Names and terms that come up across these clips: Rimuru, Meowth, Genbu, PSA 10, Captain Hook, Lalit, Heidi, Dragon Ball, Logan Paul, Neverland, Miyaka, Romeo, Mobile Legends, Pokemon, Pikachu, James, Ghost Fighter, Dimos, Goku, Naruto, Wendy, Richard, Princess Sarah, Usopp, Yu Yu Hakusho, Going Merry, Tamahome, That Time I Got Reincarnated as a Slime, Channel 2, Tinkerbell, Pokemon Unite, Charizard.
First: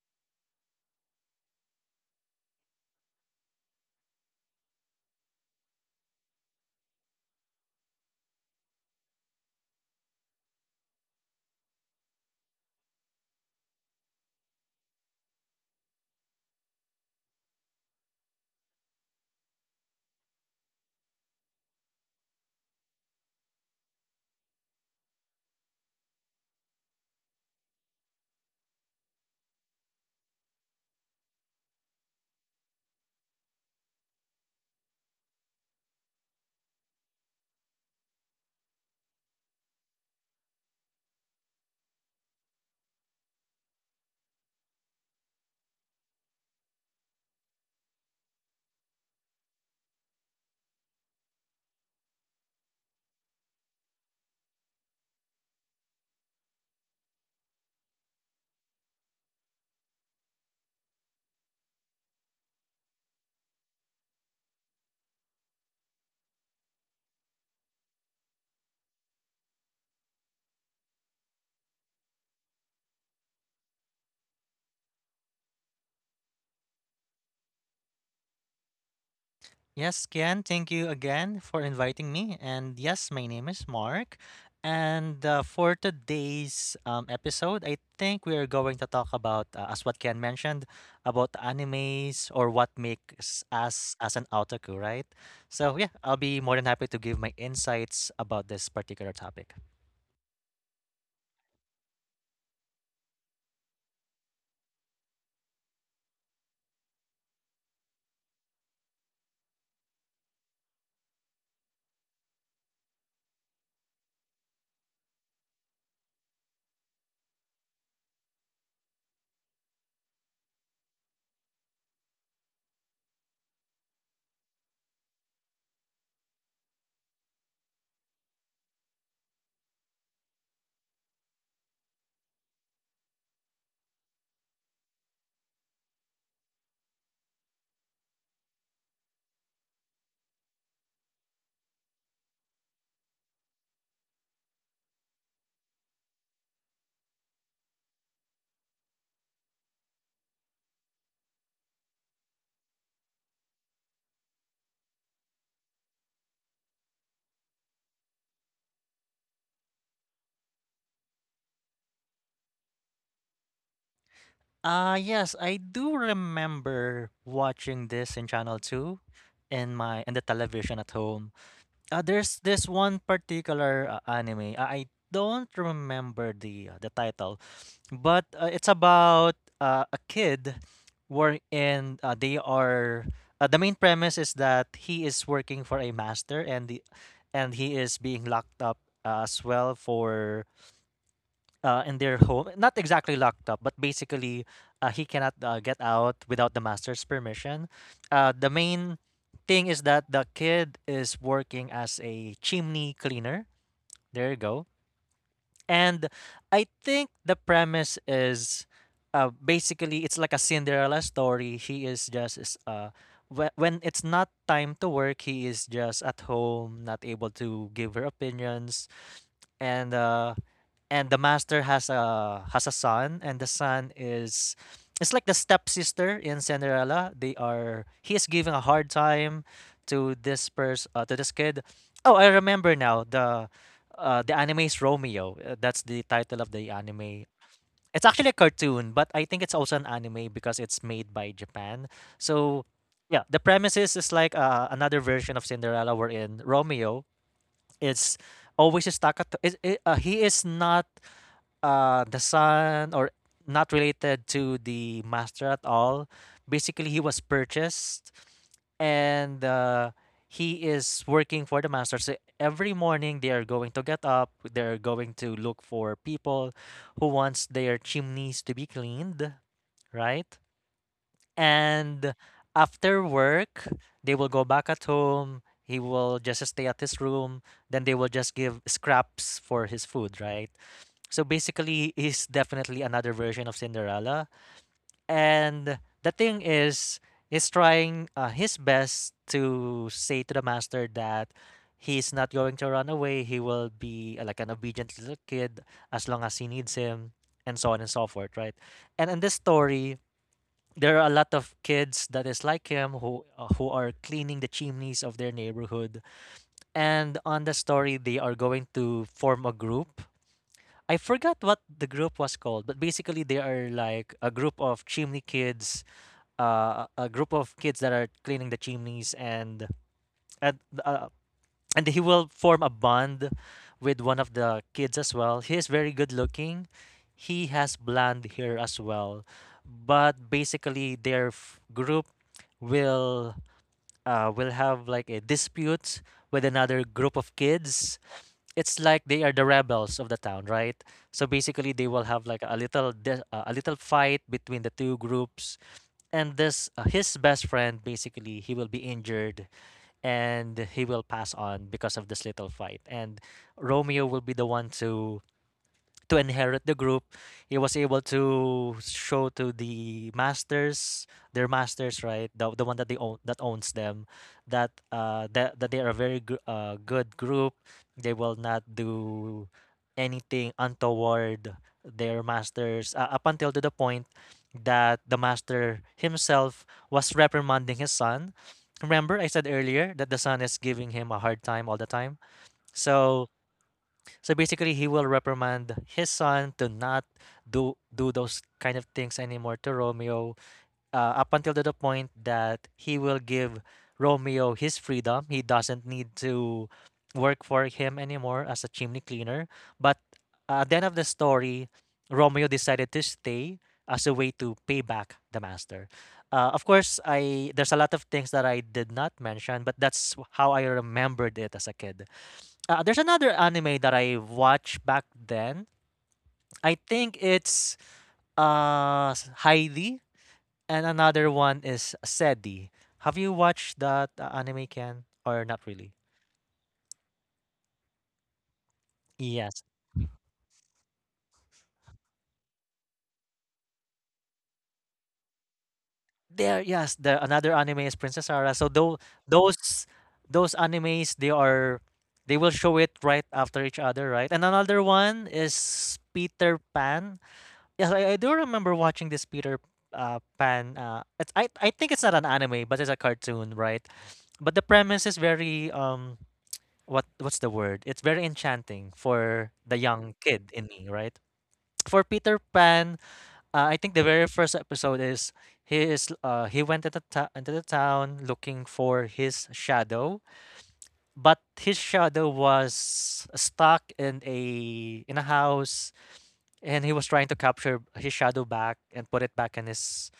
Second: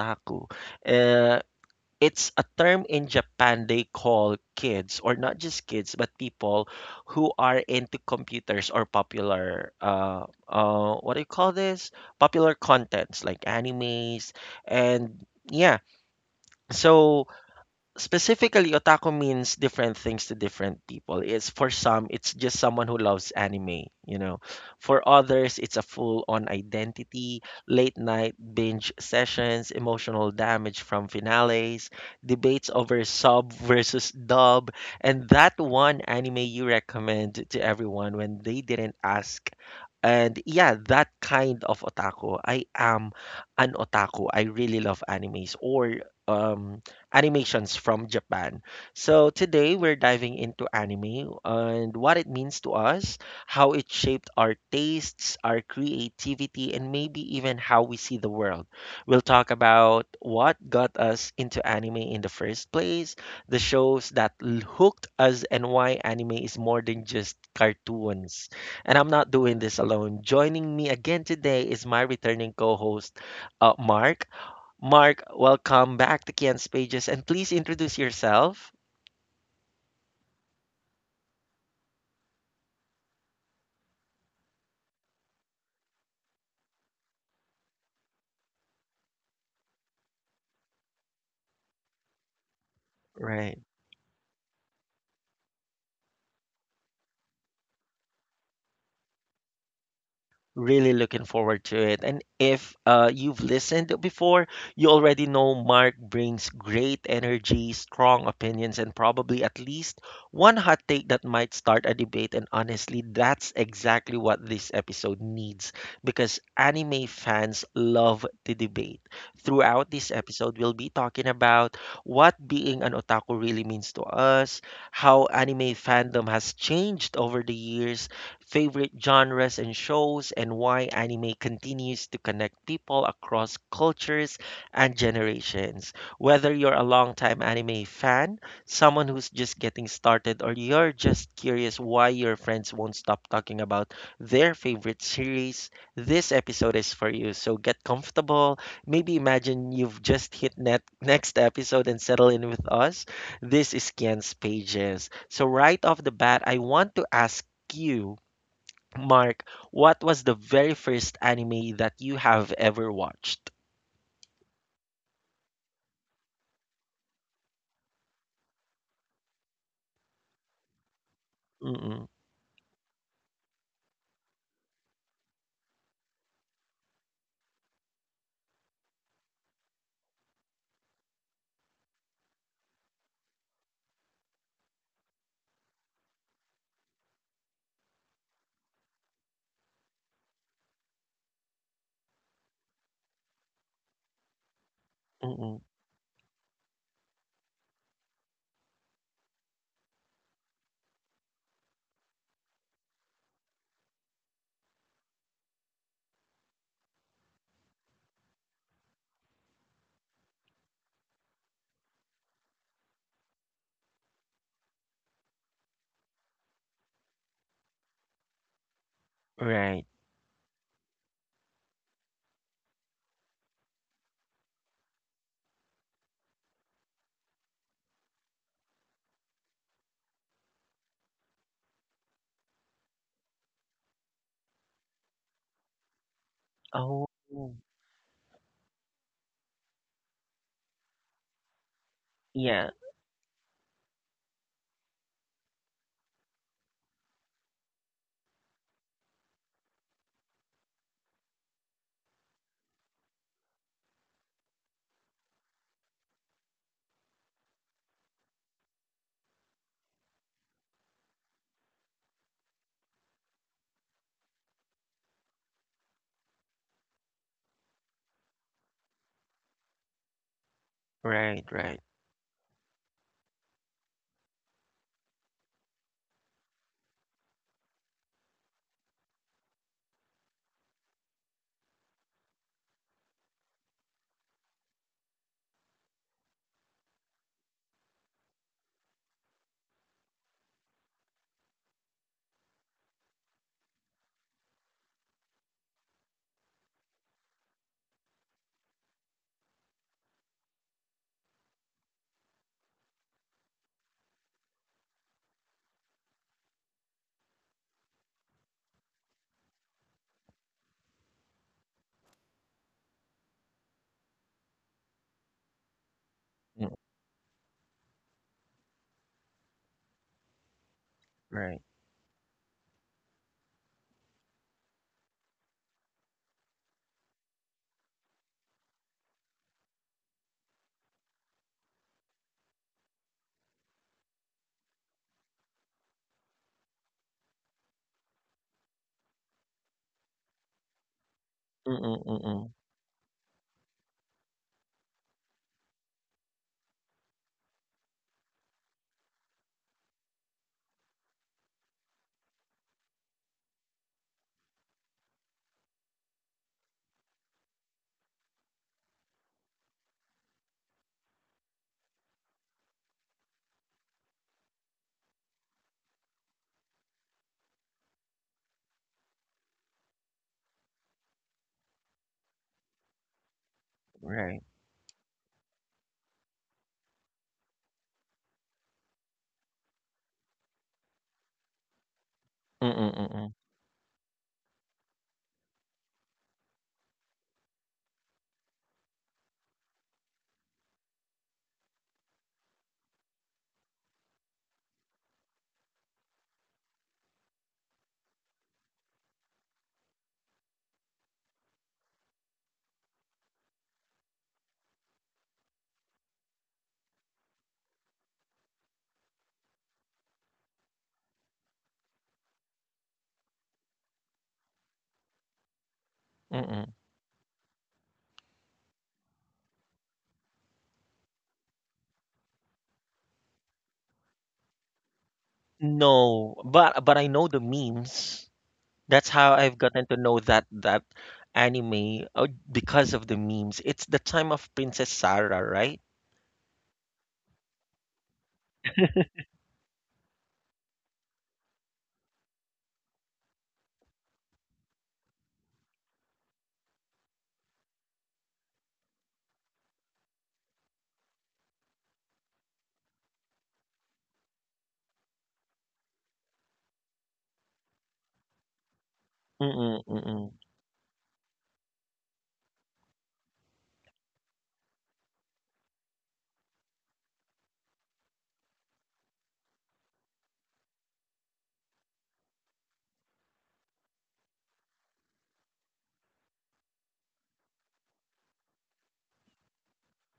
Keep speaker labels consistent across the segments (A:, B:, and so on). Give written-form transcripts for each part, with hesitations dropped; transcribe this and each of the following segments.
A: otaku? Uh, it's a term in Japan they call kids, or not just kids, but people who are into computers or popular, what do you call this? Popular contents like animes. And yeah, so specifically otaku means different things to different people. It's for some, it's just someone who loves anime. For others, it's a full on identity: late night binge sessions, emotional damage from finales, debates over sub versus dub, and that one anime you recommend to everyone when they didn't ask. And yeah, that kind of otaku I am. An otaku. I really love animes or um animations from Japan. So today we're diving into anime and what it means to us, how it shaped our tastes, our creativity, and maybe even how we see the world. We'll talk about what got us into anime in the first place, the shows that hooked us, and why anime is more than just cartoons. And I'm not doing this alone. Joining me again today is my returning co host, Mark. Mark, welcome back to Kian's Pages and please introduce yourself.
B: Yes, Kian, thank you again for inviting me. And yes, my name is Mark. And For today's episode, I think we are going to talk about, as what Kian mentioned, about animes or what makes
A: Right.
B: us as an otaku, right? So yeah, I'll be more than happy to give my insights about this particular topic.
A: Really looking forward to it. And if you've listened before, you already know Mark brings great energy, strong opinions, and probably at least one hot take that might start a debate. And honestly, that's exactly what this episode needs because anime fans love to debate. Throughout this episode, we'll be talking about what being an otaku really means to us, how anime fandom has changed over the years, favorite genres and shows, and why anime continues to connect people across cultures and generations. Whether you're a longtime anime fan, someone who's just getting started, or you're just curious why your friends won't stop talking about their favorite series, this episode is for you. So get comfortable. Maybe imagine you've just hit net next episode and settle in with us. This is Kian's Pages. So right off the bat, I want to ask you, Mark, what was the very first anime that you have ever watched?
B: Yes, I do remember watching this in Channel 2 in my in the television at home.
A: Mm-mm,
B: There's this one particular anime. I don't remember the title, but it's about a kid wherein they are the main premise is that he is working for a master and the and he is being locked up as well for in their home. Not exactly locked up, but basically, he cannot
A: mm-mm,
B: get out without the master's permission. The main thing is that the kid is working as a chimney cleaner. There you go. And I think the premise is basically it's like a Cinderella story. He is just is, whe- when it's not time to work, he is just at home, not able to give her opinions,
A: right.
B: and uh, and the master has a son and the son is it's like the stepsister in Cinderella. They are he is giving a hard time to this person to this kid. Oh, I remember now the anime is Romeo. That's the title of the
A: Oh,
B: anime. It's actually a cartoon, but I think it's also an anime because it's made by Japan. So
A: yeah,
B: yeah, the premises is like another version of Cinderella, wherein Romeo is always stuck at. He is not the son or not related to the master at all. Basically, he was purchased and he is working for the master. So every morning they are going to get up. They're going to look for people who wants their chimneys to be cleaned, right?
A: right, right,
B: And after work, they will go back at home. He will just stay at his room. Then they will just give scraps for his food, right? So basically, he's definitely another version of Cinderella. And the thing is, he's trying his best to say to the master that he's not going to run away. He will be like an obedient little kid as long as he needs him, and so on and so forth, right? And in this story, there are a lot of kids that is like him who are cleaning the chimneys of their neighborhood. And on the story, they are going to form a group. I forgot what the group was called, but basically they are like a group of chimney kids,
A: mm,
B: a group of kids that are cleaning the chimneys, and and uh,
A: right.
B: and he will form a bond with one of the kids as well. He is very good looking. He has blonde hair as well, but basically group will will have like a dispute with another group of kids. It's like they are the rebels of the town, right? So basically, they
A: Mm-mm,
B: will have like
A: mm-mm,
B: a little fight between the two groups, and this his best friend basically he will be injured and he will pass on because of this little fight, and Romeo will be the one to inherit the group. He was able to show to the masters, their masters, right, the one that they own that owns them, that that they are a very good group. They will not do anything untoward their masters up until to the point
A: right.
B: that the master himself was reprimanding his son. Remember, I said earlier that the son is giving him a hard time all the time.
A: Mm-mm,
B: So
A: mm-mm,
B: so basically, he will reprimand his son to not do those kind of things anymore to Romeo, up until to the point that he will give Romeo his freedom. He doesn't need to work for him anymore as a chimney cleaner. But at the end of the story, Romeo decided to stay as a way to pay back the master. Of course, I there's a lot of things that I did not mention, but that's how I remembered it as a kid. There's another anime that I watched back then.
A: mm-mm.
B: I think it's Heidi, and another one is Sedi. Have you watched that anime, Ken, or not really?
A: No, but I know the memes. That's how I've
B: Yes.
A: gotten to know that anime, because of the memes. It's the time of Princess Sarah, right?
B: There yes, the another anime is Princess Sarah. So those those animes they will show it right after each other, right? And another one is Peter Pan. Yes, I do remember watching this Peter Pan. It's I think it's not an anime, but it's a cartoon, right? But the premise is very what's the word? It's very enchanting for
A: Mm-mm,
B: the young
A: mm-mm.
B: kid in me, right? For Peter Pan, I think the very first episode is he went into the town looking for his shadow, but his shadow was stuck in a house, and he was trying to capture his shadow back and put it back in his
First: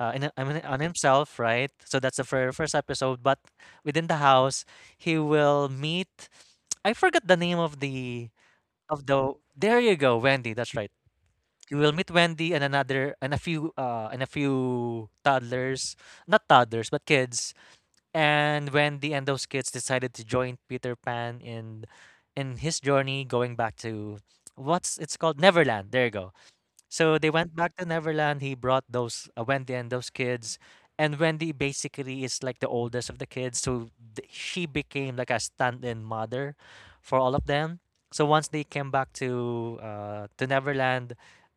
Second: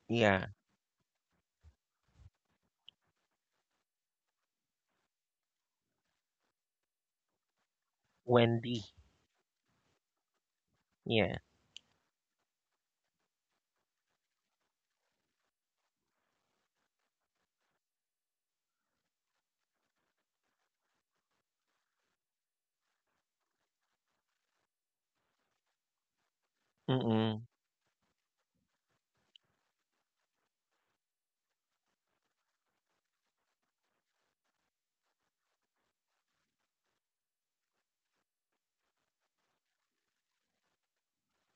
B: uh, in, I
A: Yeah,
B: mean, on himself, right? So that's the first episode. But within the house, he will meet. I forgot the name of the
A: Wendy.
B: of the. There you go, Wendy. That's right.
A: Yeah.
B: You will meet Wendy and another and a few toddlers, not toddlers but kids. And Wendy and those kids decided to join Peter Pan in his journey going back to what's it's called Neverland. There you go. So they
A: Mm-mm,
B: went back to Neverland. He brought those Wendy and those kids, and Wendy basically is like the oldest of the kids, so she became like a stand-in mother for all of them. So once they came back to Neverland,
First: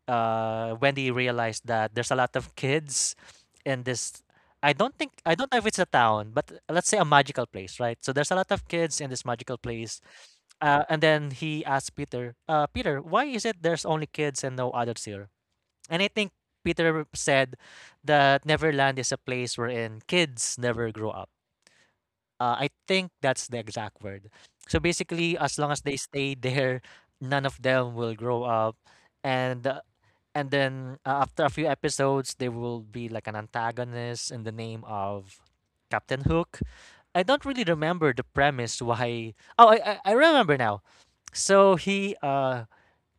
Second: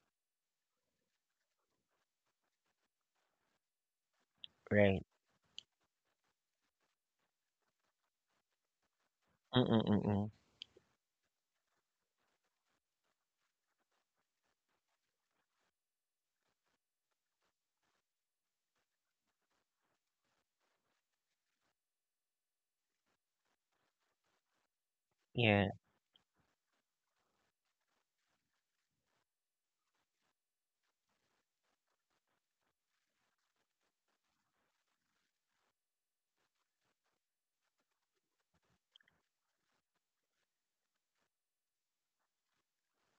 B: Wendy realized that there's a lot of kids in this.
A: right.
B: I don't know if it's a town, but let's say a magical place, right? So there's a lot of kids in this magical
A: Mm-mm,
B: place.
A: mm-mm.
B: And then he asked Peter, Peter, why is it there's only kids and no adults here? And I think Peter said that Neverland is a place wherein kids never grow up. I think that's the exact word. So basically, as
A: Yeah.
B: long as they stay there, none of them will grow up, and uh, and then after a few episodes, they will be like an antagonist in the name of Captain Hook. I don't really remember the premise why. Oh, I remember now. So he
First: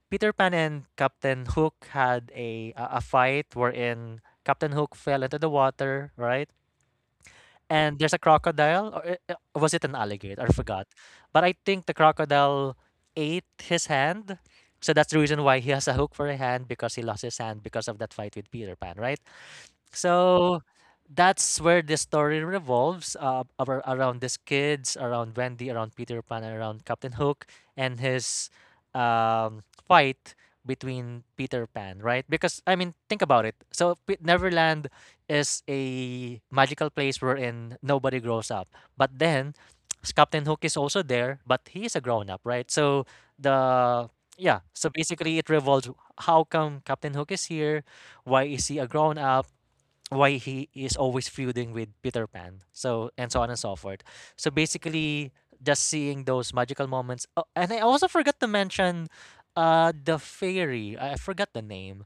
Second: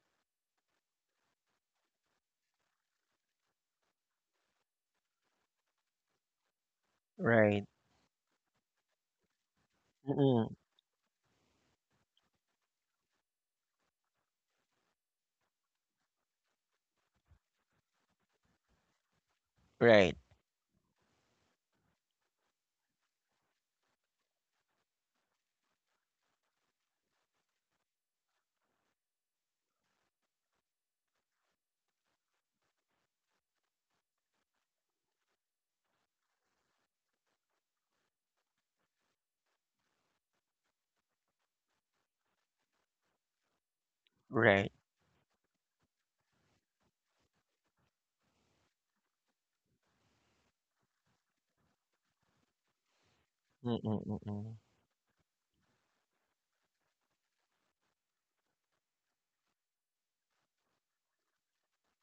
B: Peter Pan and Captain Hook had a fight wherein Captain Hook fell into the water, right?
A: Right.
B: And there's a crocodile, or was it an alligator? I
A: Mm,
B: forgot. But I think the crocodile ate his hand, so that's the reason why he has a hook for a hand because he lost his hand because of that fight with Peter Pan, right?
A: right,
B: So that's where the story revolves around these kids, around Wendy, around Peter Pan, and around Captain Hook and his fight between Peter Pan, right? Because, I mean, think about it. So, Neverland is a magical place wherein nobody grows up. But then, Captain Hook is also there, but he is a grown up, right? So, the. Yeah,
A: right.
B: so basically it revolves how come Captain Hook is here? Why is he a grown up? Why he is always feuding with Peter Pan, so and so on and so
A: Mm,
B: forth.
A: mm, mm,
B: So
A: mm.
B: basically, just seeing those magical moments. Oh, and I also forgot to mention, the fairy. I forgot the name.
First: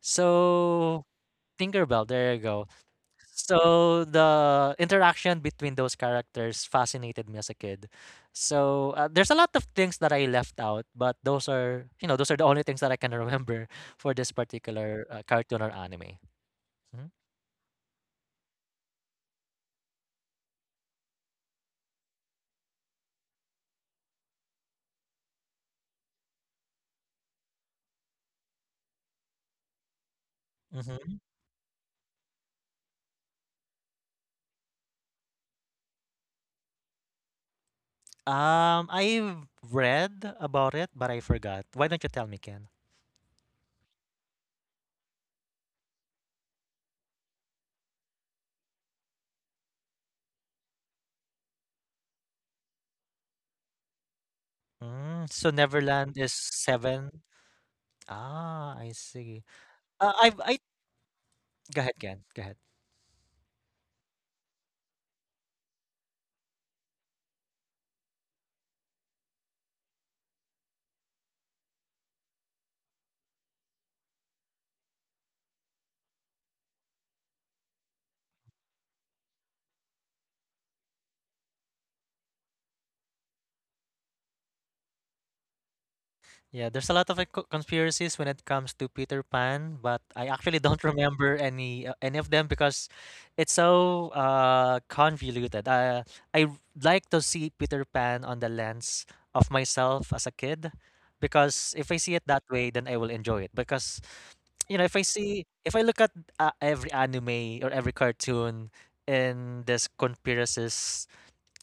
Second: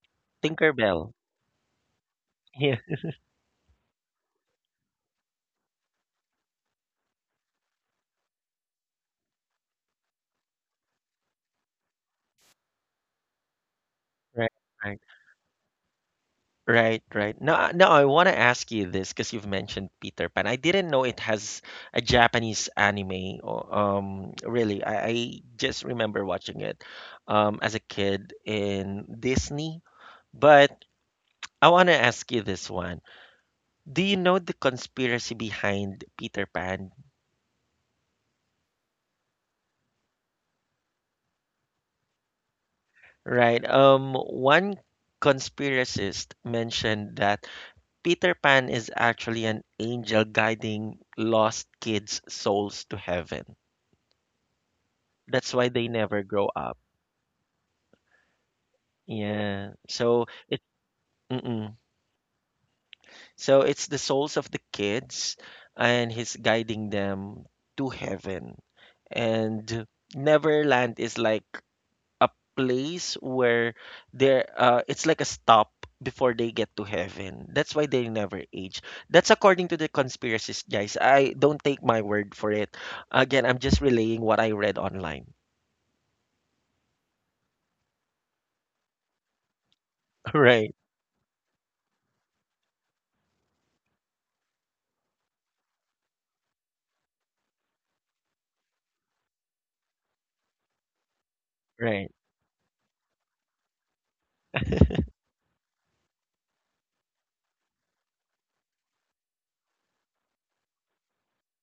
B: So
A: Tinkerbell.
B: Tinkerbell. There you go.
A: Yeah,
B: So the interaction between those characters fascinated me as a kid. So there's a lot of things that I left out, but those are those are the only things that I can remember for this
A: right, right.
B: particular cartoon or anime.
A: Right,
B: Hmm?
A: right. Now, I want to ask you this because you've mentioned Peter Pan. I didn't know it has a Japanese anime. Or, really, I just remember watching it, as a kid in Disney. But
B: Mhm.
A: I want to ask you this one. Do you know the conspiracy behind Peter Pan?
B: I've read about it, but I forgot. Why don't you tell me, Ken?
A: Right. One conspiracist mentioned that Peter Pan is actually an angel guiding lost kids' souls to heaven.
B: Mm, so
A: That's why they
B: Neverland
A: never
B: is
A: grow up.
B: seven. Ah, I see.
A: Yeah. So
B: I've I
A: it Mm-mm.
B: Go ahead, Ken. Go ahead.
A: So it's the souls of the kids and he's guiding them to heaven. And Neverland is like a place where they're it's like a stop before they get to heaven. That's why they never age. That's according to the conspiracies, guys. I don't take my word for it. Again, I'm just relaying what I read online.
B: Yeah, there's a lot of like, conspiracies when it comes to Peter Pan, but I actually
A: Right,
B: don't remember any of them because it's so convoluted. I like to see Peter Pan on the lens of myself as a kid because if I
A: right.
B: see it that way, then I will enjoy it. Because you know, if I look at every anime or every cartoon in this conspiracies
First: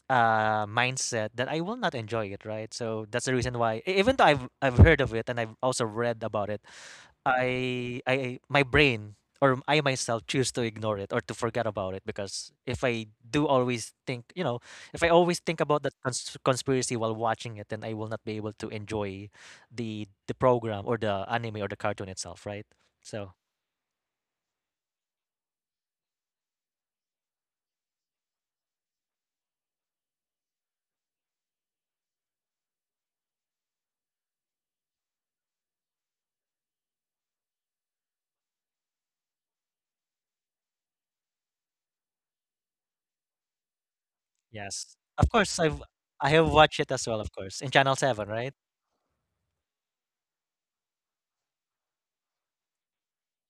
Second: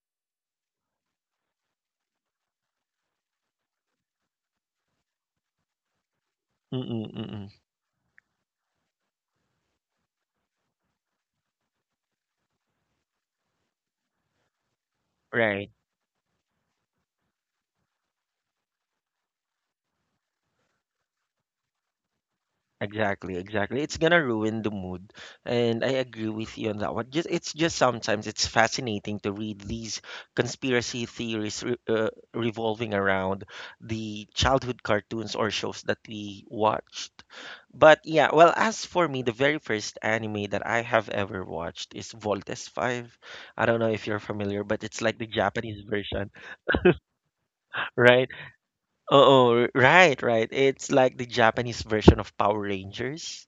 B: mindset, that I will not enjoy it, right? So that's the reason why even though I've heard of it and I've also read about it,
A: Mm-mm, mm.
B: I my brain or I myself choose to ignore it or to forget about it because if I do always think, if I always think
A: Right.
B: about that conspiracy while watching it, then I will not be able to enjoy the program or the anime or the cartoon itself, right? So,
A: Exactly, exactly. It's gonna ruin the mood, and I agree with you on that one. Just it's just sometimes it's fascinating to read these conspiracy theories re revolving around the childhood cartoons or shows that we watched. But yeah, well, as for me, the very first anime that I have ever watched is Voltes 5. I don't know if you're familiar, but
B: yes.
A: it's like the
B: Of course
A: Japanese
B: I
A: version,
B: have watched it as well, of course, in Channel 7,
A: right?
B: right?
A: Oh, right, right. It's like the Japanese version of Power Rangers.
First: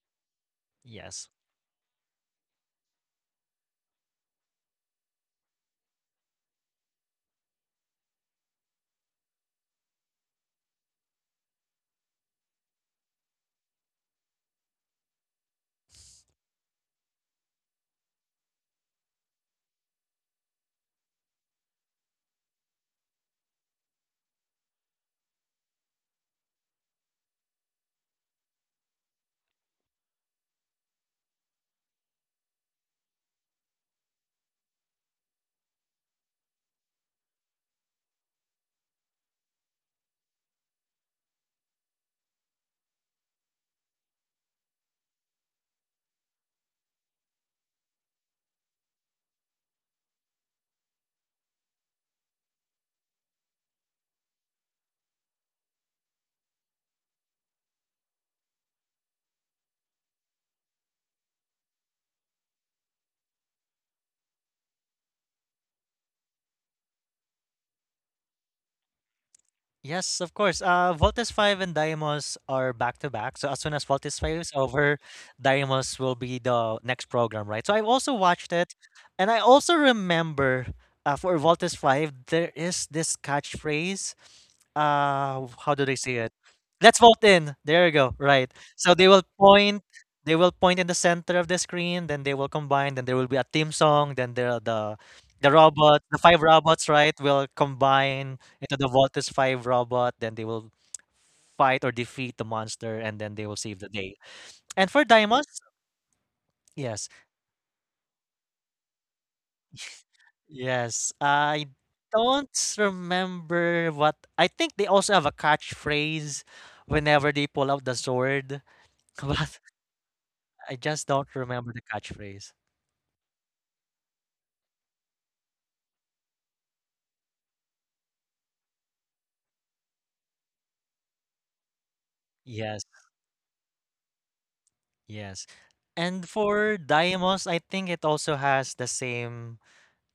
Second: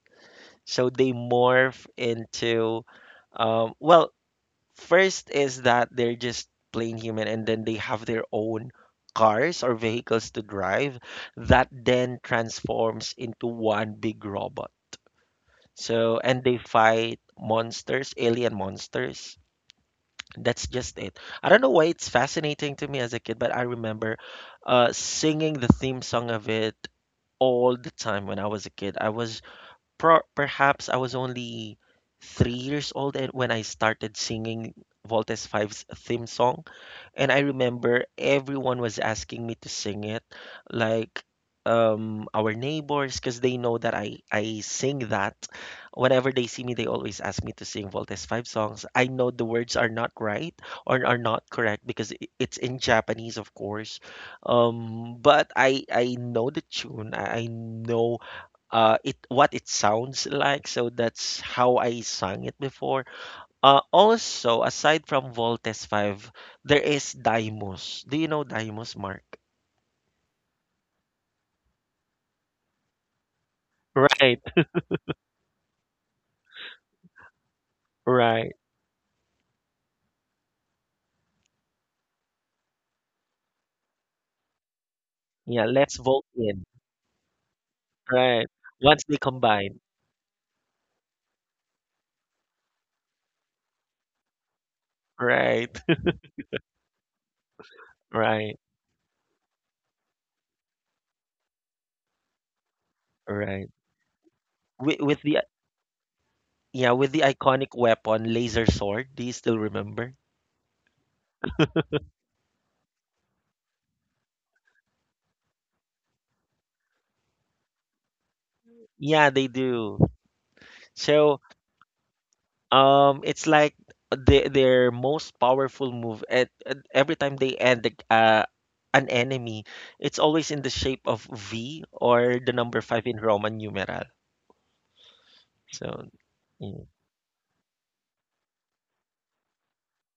A: So they
B: Yes.
A: morph into, well, first is that they're just plain human and then they have their own cars or vehicles to drive that then transforms into one big robot. So, and they fight monsters, alien monsters. That's just it. I don't know why it's fascinating to me as a kid, but I remember singing the theme song of it all the time when I was a kid. Perhaps I was only 3 years old, and when I started singing Voltes 5's theme song. And I remember everyone was asking me to sing it, like our neighbors, because they know that I sing that. Whenever they see me, they always ask me to sing Voltes 5 songs. I know the words are not right or are not correct because it's in Japanese, of course. But I know the tune. I know it what it sounds like. So that's how I sang it before. Also, aside from Voltes 5, there is Dimos. Do you know Dimos, Mark?
B: Yes, of course. Voltes 5 and Deimos are back to back. So as soon as Voltes 5
A: Right,
B: is over, Deimos will be the next program, right? So I've also
A: right.
B: watched it. And I also remember for Voltes 5, there is this catchphrase. Uh,
A: Yeah,
B: how do
A: let's
B: they say
A: vote
B: it?
A: in.
B: Let's vote in. There you go.
A: Right.
B: Right. So
A: Once
B: they
A: they
B: will
A: combine.
B: point. They will point in the center of the screen. Then they will combine. Then there will be a theme song. Then there are the
A: Right,
B: robots, the five robots, right, will combine
A: right,
B: into the Voltes 5 robot, then they will fight or defeat the monster, and then they will
A: right.
B: save the day. And for
A: With the
B: Diamonds,
A: Yeah,
B: yes,
A: with the iconic weapon, laser sword. Do you still remember?
B: yes, I don't remember what I think they also have a catchphrase whenever they pull out the sword,
A: Yeah, they
B: but
A: do.
B: I just don't
A: So
B: remember the catchphrase.
A: It's like their most powerful move at every time they end an enemy, it's always in the shape of V or the number
B: Yes,
A: five in Roman numeral.
B: yes.
A: So
B: And for
A: mm,
B: Daimos, I think it also has the same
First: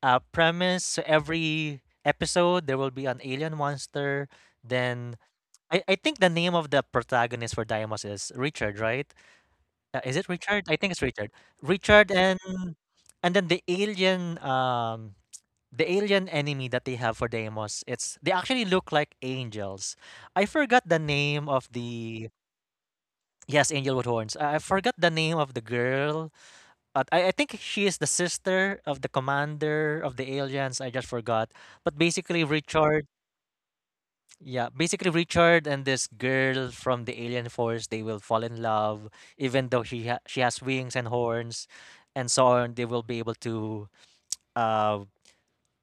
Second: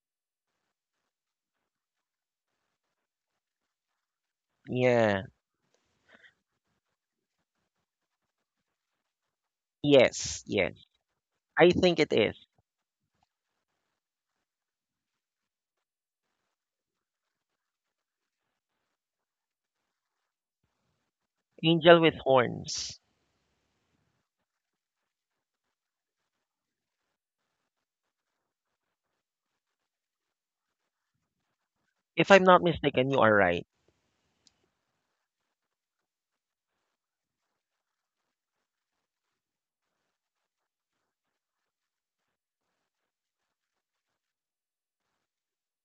B: premise. So every episode, there will be an alien monster. Then
A: yeah,
B: I think the name of the protagonist for Diamos is Richard, right? Is it
A: yes,
B: Richard?
A: yes,
B: I think it's Richard.
A: I think
B: Richard,
A: it is
B: and then the alien enemy that they have for Deimos, it's they actually look like angels. I forgot the name of
A: angel with
B: the
A: horns.
B: yes, angel with horns. I forgot the name of the girl, but I think she is the sister of the commander of the aliens. I just forgot. But
A: If I'm
B: basically,
A: not
B: Richard,
A: mistaken, you are right.
B: yeah, basically Richard and this girl from the alien force, they will fall in love, even though she has wings and horns and so on. They will be able uh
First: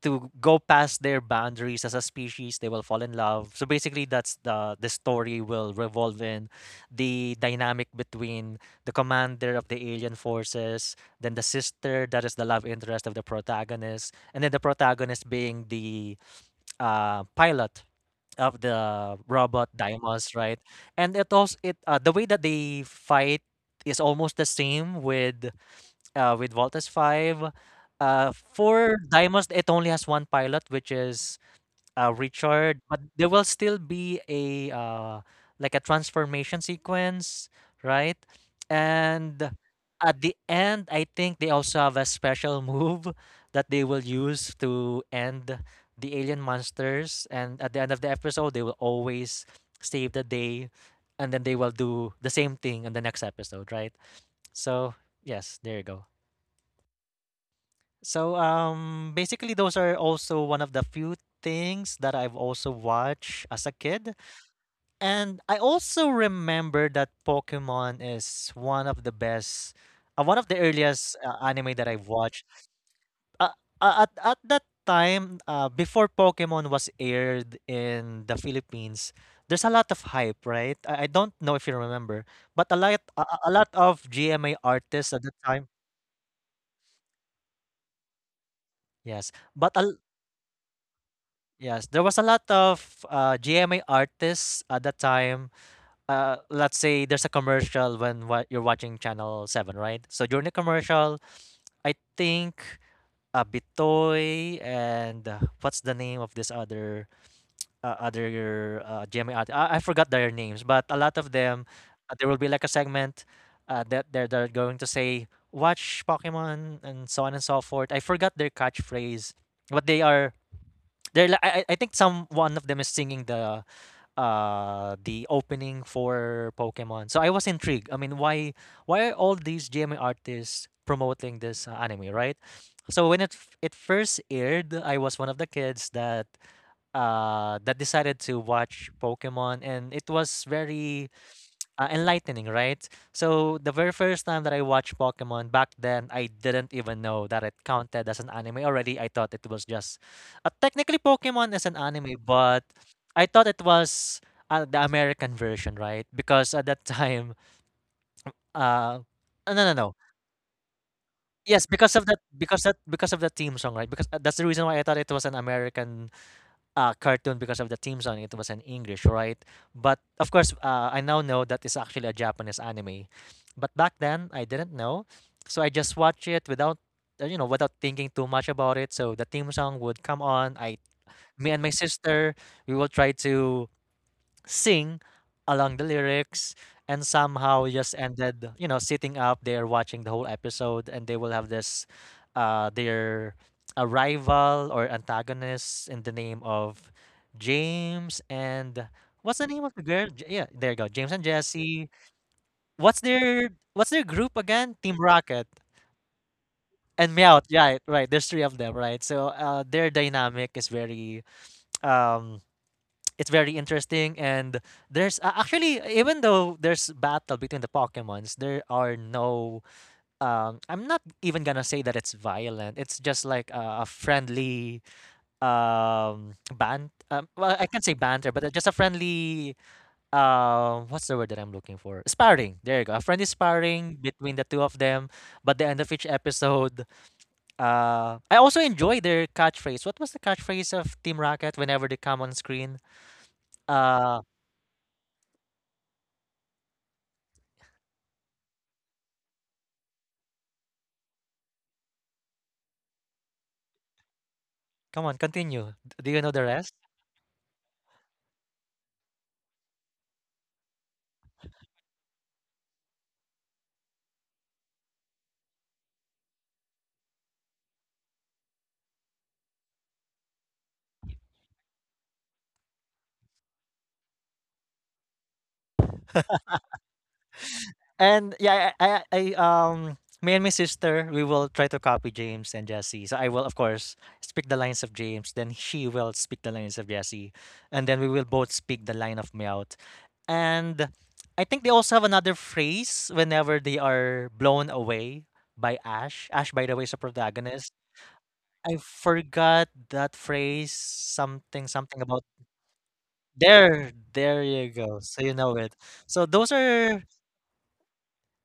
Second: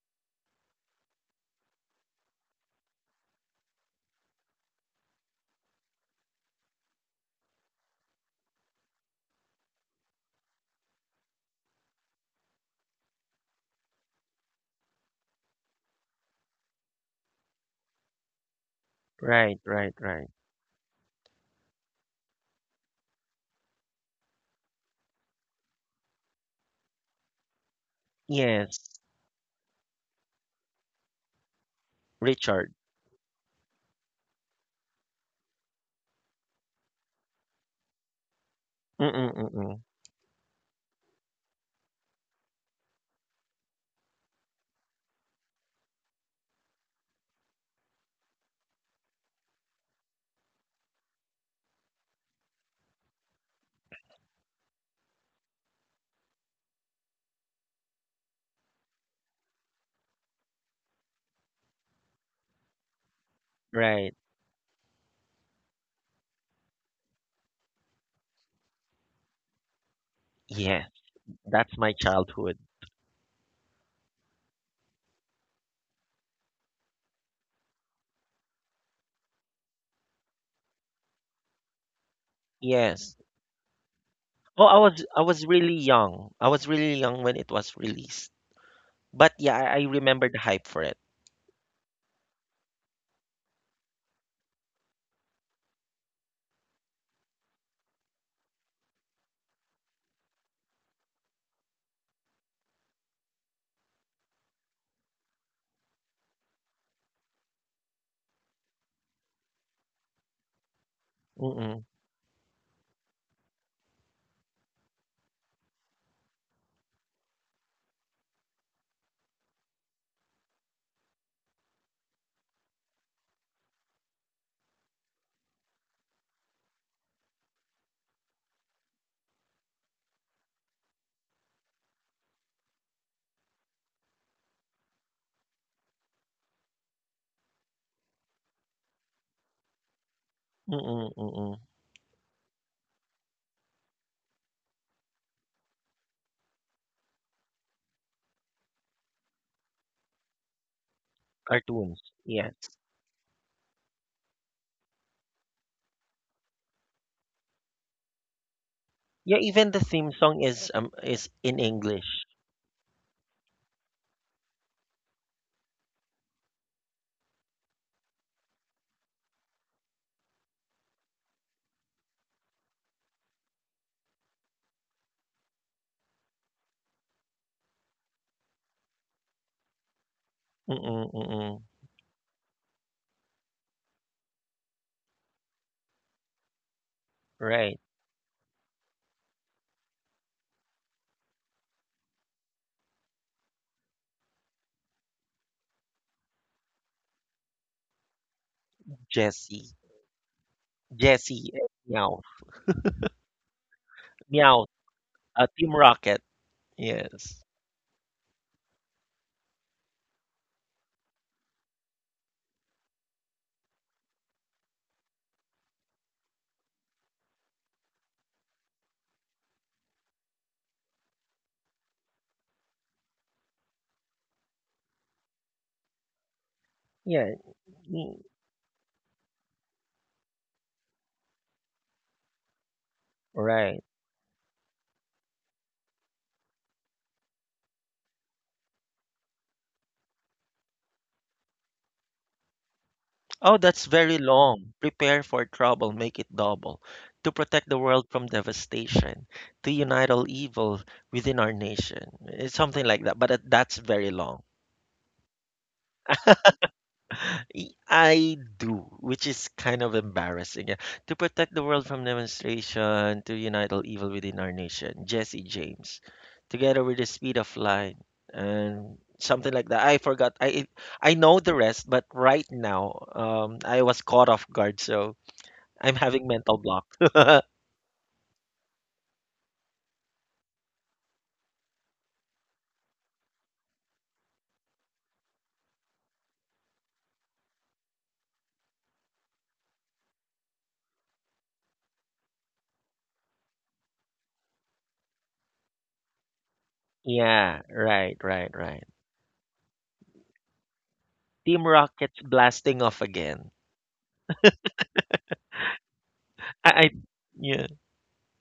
B: to go past their boundaries as a species. They will fall in love. So basically, that's the story will revolve in the dynamic between the commander of the alien forces, then the sister that is the love interest of the protagonist, and then the protagonist being the pilot of the
A: Right,
B: robot
A: right, right.
B: Daimos, right? And it also it the way that they fight is almost the same with Voltas 5.
A: Yes,
B: For Daimos it only has one pilot which is
A: Richard.
B: Richard, but there will still be a like a transformation sequence, right? And
A: Mm-mm-mm-mm.
B: at the end, I think they also have a special move that they will use to end the alien monsters. And at the end of the episode, they will always save the day, and then they will do the same thing in the next episode, right? So yes, there you go. So basically those are also one of the few things that I've also watched as a kid.
A: Right.
B: And I also remember that Pokemon is one of the best one of the
A: Yes,
B: earliest anime
A: that's
B: that
A: my
B: I've watched.
A: childhood.
B: Uh, at that time before Pokemon was aired in the Philippines, there's a lot of hype, right? I don't know if you remember, but a lot
A: Yes.
B: a, a a lot of GMA
A: Oh, I was
B: artists at
A: I
B: the
A: was
B: time.
A: really young. I was really young when it was released.
B: Yes,
A: But yeah,
B: but
A: I,
B: a
A: I remember the hype for it.
B: yes, there was a lot of GMA artists at that time. Let's say there's a commercial when what you're watching Channel 7, right? So during the commercial, I think Bitoy and what's the name of this other GMA artist? I forgot their names, but a lot of them,
A: Mm-mm,
B: there will be like a segment that they're going to say, watch Pokemon and so on and so forth. I forgot their catchphrase, but they are they're li- I think some one of them is singing the opening for Pokemon. So I was intrigued. I mean, why are all these GMA artists promoting this anime, right? So when it first aired, I was one of the kids that that decided to watch Pokemon, and it was very
A: mm-mm, mm-mm.
B: enlightening, right? So the very first time that I watched Pokemon back then, I didn't even know that it counted as an anime already. I thought it was just technically Pokemon is an
A: Cartoons,
B: anime,
A: yes.
B: but I thought it was the American version, right? Because at that time, uh,
A: Yeah,
B: no, no,
A: even the
B: no.
A: theme song is in
B: Yes, because of that,
A: English.
B: because of the theme song, right? Because that's the reason why I thought it was an American cartoon because of the theme song. It was in English, right? But of course, I now know that it's actually a Japanese anime. But back then, I didn't know, so I just watched it without, without thinking too much about it. So the theme song would come on.
A: Mm-mm,
B: Me and
A: mm-mm.
B: my sister, we will try to sing along the lyrics and somehow
A: Right.
B: just ended, you know, sitting up there watching the whole episode and they will have this their a rival or antagonist in the name of James and what's the name of
A: Jesse,
B: the girl? Yeah, there you go. James and
A: Jesse,
B: Jesse.
A: meow,
B: What's their group
A: meow.
B: again? Team Rocket
A: Team Rocket.
B: and Meowth.
A: Yes.
B: Yeah, right. There's three of them, right? So their dynamic is very um it's very interesting, and there's actually even though there's battle between the pokemons, there are no I'm not even gonna say that it's violent, it's just like a friendly band
A: Yeah.
B: well, I can't say
A: Mm,
B: banter, but just a friendly what's the word that I'm looking for sparring, there you go, a friendly
A: right.
B: sparring between the two of them. But the end of each episode, I also enjoy their catchphrase. What was the catchphrase of Team Rocket whenever they come on screen?
A: Oh, that's
B: Uh,
A: very long. Prepare for trouble, make it double. To protect the world from devastation, to unite all evil within our nation. It's something like that, but that's very long.
B: come on, continue. Do you know the rest?
A: I do, which is kind of embarrassing. Yeah. To protect the world from demonstration, to unite all evil within our nation. Jesse James. Together with the speed of light and something like that. I forgot. I know the rest, but right now, I was caught off guard, so. I'm having mental block.
B: And yeah, me and my sister, we will try to copy James and Jesse. So I will, of course, speak the lines of James. Then she will speak the lines of Jesse, and then we will both speak the line of Meowth. And I think they also have another phrase whenever they are blown away by Ash. Ash, by the way, is a
A: Yeah,
B: protagonist.
A: right, right,
B: I
A: right.
B: forgot that phrase. Something,
A: Team
B: something
A: Rocket's
B: about
A: blasting off again.
B: there. There you go. So you know it. So those
A: I
B: are
A: yeah.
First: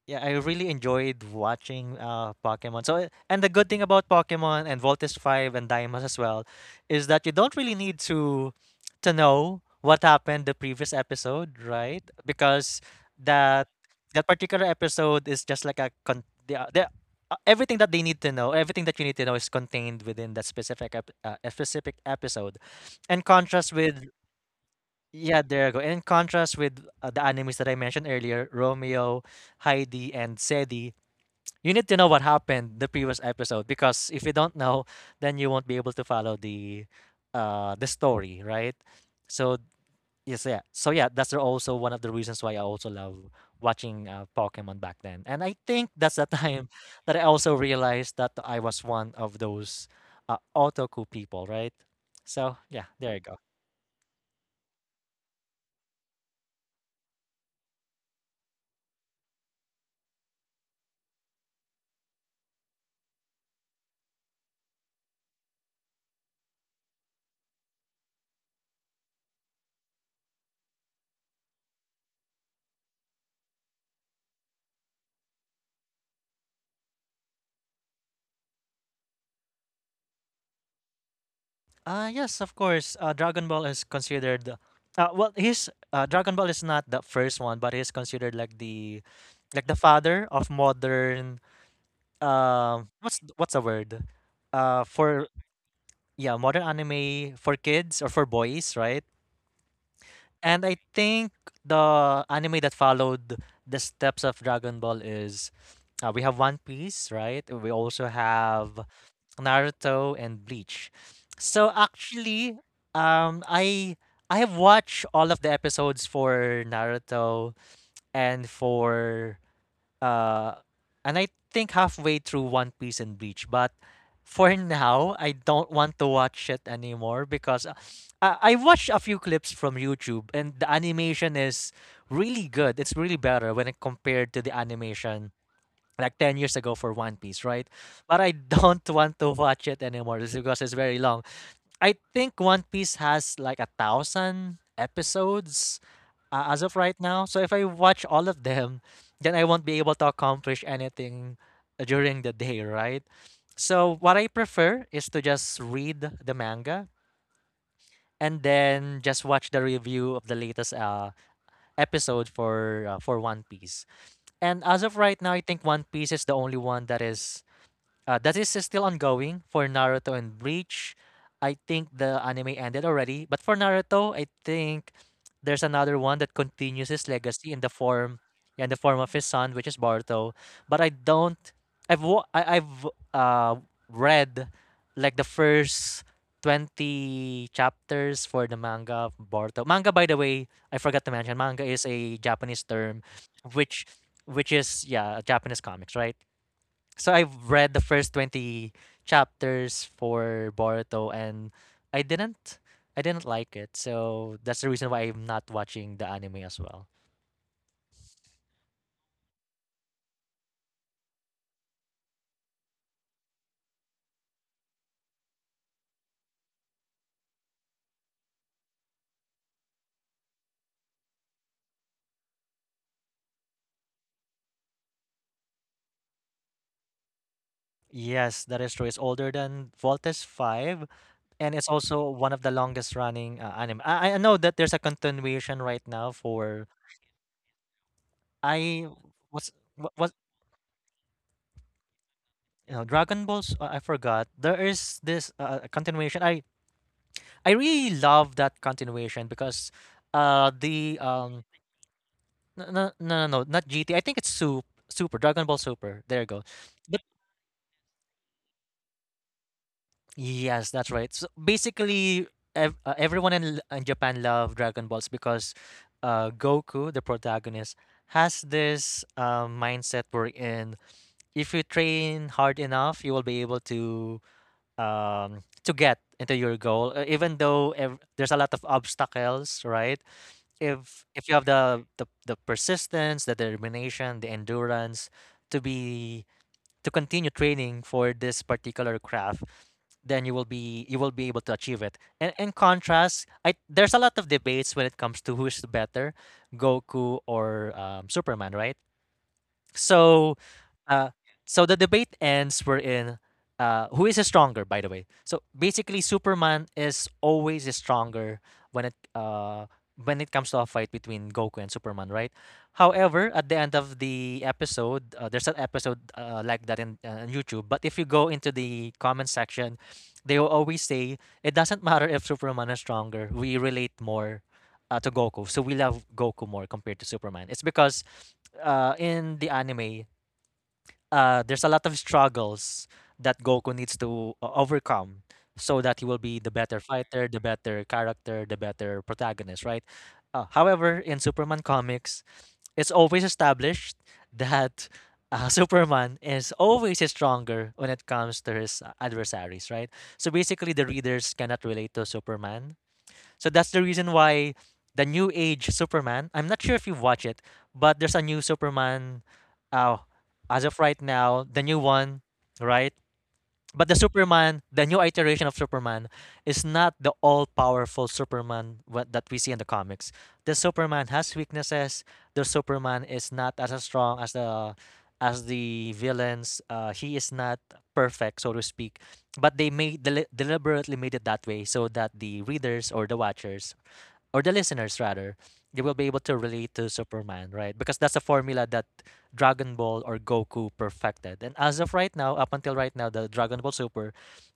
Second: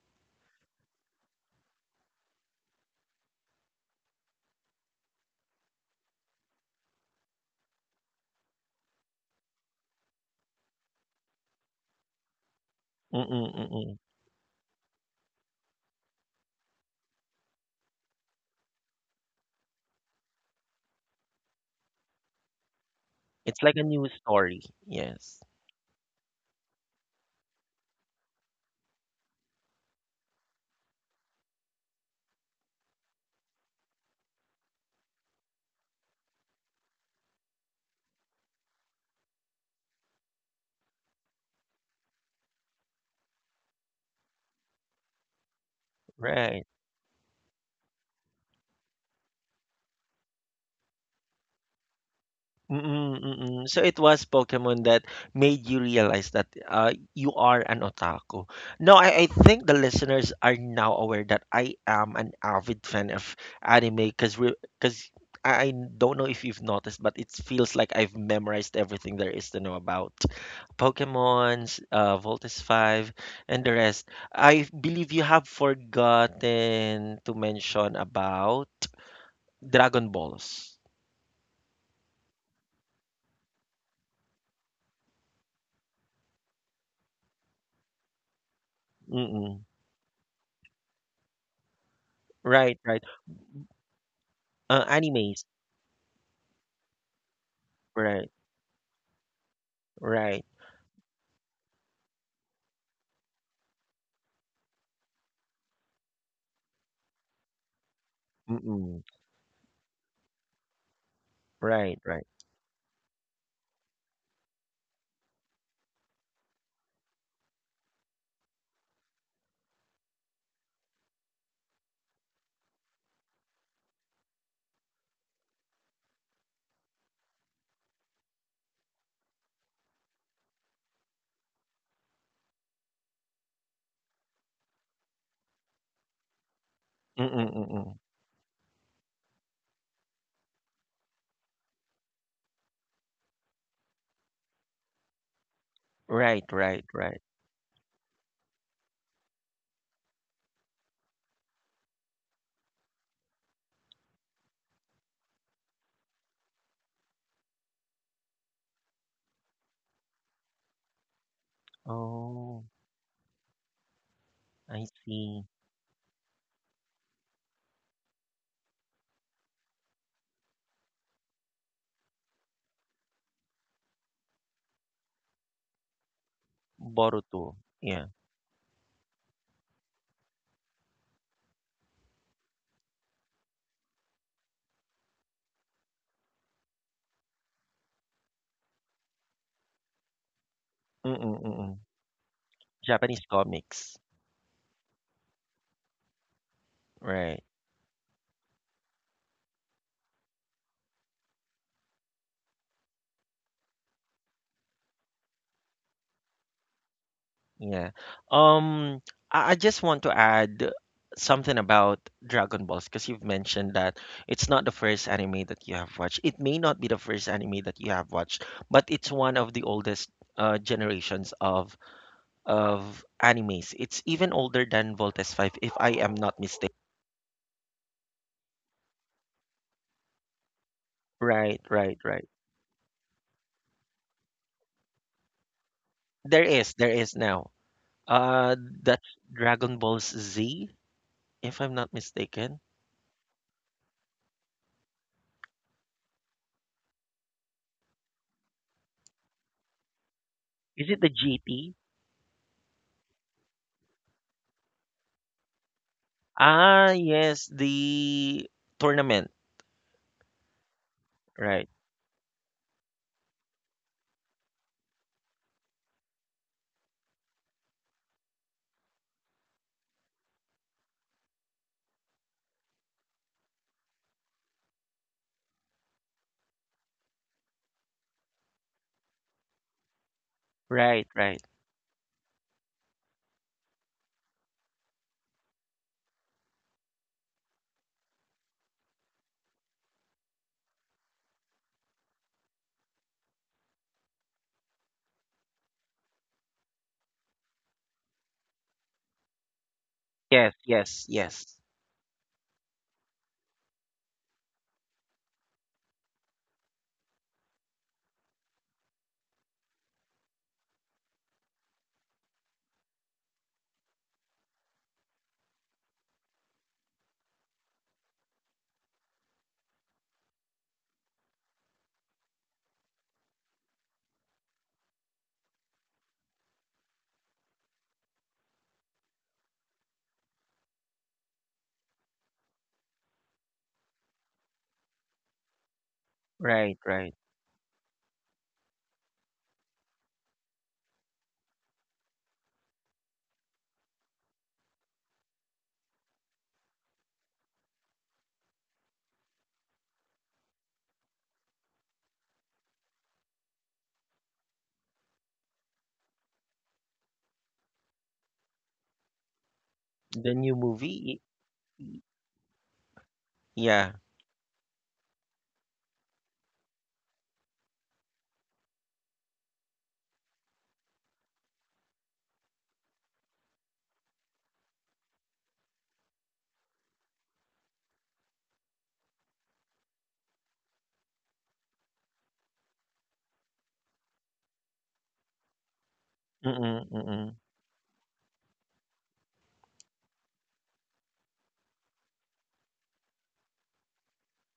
B: yeah, I really enjoyed watching Pokemon. So, and the good thing about Pokemon and Voltes 5 and Diamond as well is that you don't really need to know what happened the previous episode, right? Because
A: Mm-mm,
B: that
A: mm-mm.
B: that particular episode is just like a con- the, everything that they need to know, everything that you need to know is contained within that a specific episode. In
A: It's
B: contrast
A: like a
B: with
A: news story. Yes.
B: yeah, there you go. In contrast with the animes that I mentioned earlier, Romeo, Heidi, and Sedi, you need to know what happened the previous episode because if you don't know, then you won't be able to follow the story, right? So yes, yeah. So yeah, that's also one of the reasons why I also love watching Pokemon back then. And I think that's the
A: Right.
B: time that I also realized that I was one of those otaku people, right? So yeah, there
A: Mm,
B: you go.
A: mm. So it was Pokemon that made you realize that you are an otaku. No, I think the listeners are now aware that I am an avid fan of anime because we because I don't know if you've noticed, but it feels like I've memorized everything there is to know about Pokemons, Voltus 5, and the rest. I believe you have forgotten to mention about Dragon Balls.
B: Yes, of course. Dragon Ball is considered the- well, he's Dragon Ball is not the first one, but he's considered
A: Mm-mm.
B: like the father of modern
A: Right, right.
B: what's the word? For
A: Animes.
B: yeah, modern anime for kids or for
A: Right,
B: boys, right?
A: right.
B: And I think the anime that followed the steps of Dragon Ball is we have One Piece, right? We also have
A: Mm-mm.
B: Naruto and Bleach. So
A: Right, right.
B: actually, um, I I have watched all of the episodes for Naruto and for uh, and I think halfway through One Piece and Bleach. But for now, I don't want to watch it anymore because I watched a few clips from YouTube and the animation is really good. It's really better when it compared to the animation like 10 years ago for One Piece,
A: Mm-mm,
B: right?
A: mm-mm.
B: But I don't want to watch it anymore just because it's very long. I think One Piece has like 1,000 episodes
A: Right,
B: as of
A: right,
B: right
A: right.
B: now. So if I watch all of them, then I won't be able to accomplish anything during the day, right? So what I prefer is to just read the manga and then just watch the review of the latest episode
A: Oh,
B: for One Piece. And
A: I
B: as of right now,
A: see.
B: I think One Piece is the only one that is still ongoing. For Naruto and Bleach, I think the anime ended already, but for Naruto, I think there's another one that continues his legacy
A: Boruto. Yeah.
B: in the form of his son, which is Boruto. But I don't. I've uh read like the first 20 chapters for the manga of Boruto. Manga, by the way, I forgot to
A: Mm-mm,
B: mention. Manga
A: mm-mm.
B: is a Japanese term,
A: Japanese
B: which
A: comics.
B: which is, yeah, Japanese comics, right? So
A: Right.
B: I've read the first 20 chapters for Boruto and I didn't I didn't like it. So that's the reason why I'm not watching the anime as well.
A: Yeah. Um, I just want to add something about Dragon Balls because you've mentioned that it's not the first anime that you have watched. It may not be the first anime that you have watched, but it's one of the oldest generations of animes. It's even older than Voltes 5 if I am not mistaken.
B: Yes, that is true. It's older than Voltes 5 and
A: Right,
B: it's
A: right,
B: also
A: right.
B: one of the longest running anime. I know that there's a continuation right now for
A: There is now. Uh
B: I
A: that's
B: was
A: Dragon
B: what
A: Ball
B: was
A: Z if I'm not mistaken.
B: you know, Dragon Balls, I forgot. There is this continuation. I really love that continuation because
A: Is
B: the
A: it the GT?
B: No, no, no, no, no, not GT. I think it's Super, Dragon Ball Super. There you go.
A: Ah,
B: But
A: yes, the tournament.
B: yes, that's right. So
A: Right.
B: basically, ev everyone in Japan love Dragon Balls because, Goku, the protagonist, has this mindset wherein if you train hard enough, you will be able to, to get into your goal, even though ev there's a lot of obstacles, right?
A: Right,
B: If you
A: right.
B: have the the persistence, the determination, the endurance to be, to continue training for this particular craft, then you will be, you will be able to achieve it. And in contrast, I there's a lot of debates when it comes to who's better, Goku or, Superman, right? So,
A: Yes, yes,
B: uh,
A: yes.
B: so the debate ends. We're in. Who is stronger, by the way? So basically, Superman is always stronger when it when it comes to a fight between Goku and Superman, right? However, at the end of the episode, there's an episode like that in on YouTube. But if you go into the comment section, they will always say it doesn't matter if Superman is stronger. We relate more, to Goku, so we love Goku more compared to Superman. It's because, in the anime, there's a lot of struggles that Goku needs to overcome so that he will be the
A: Right,
B: better
A: right.
B: fighter, the better character, the better protagonist, right? However, in Superman comics, it's always established that, Superman is always stronger when it comes to his, adversaries, right? So basically, the readers cannot relate to Superman, so that's the reason why the new age Superman. I'm not sure if you have watched it, but there's a new Superman, uh,
A: The new
B: as of right
A: movie.
B: now, the new
A: y- y-
B: one, right? But
A: Yeah.
B: the Superman, the new iteration of Superman, is not the all-powerful Superman that we see in the comics. The Superman has weaknesses. The Superman is not as strong as the, as the villains. He is not perfect, so to speak. But they made deliberately made it that way so that the readers or the watchers or the listeners rather, they will be able to relate
A: Mm-mm,
B: to
A: mm-mm.
B: Superman, right? Because that's a formula that Dragon Ball or Goku perfected. And as of right now, up until right now, the Dragon Ball Super,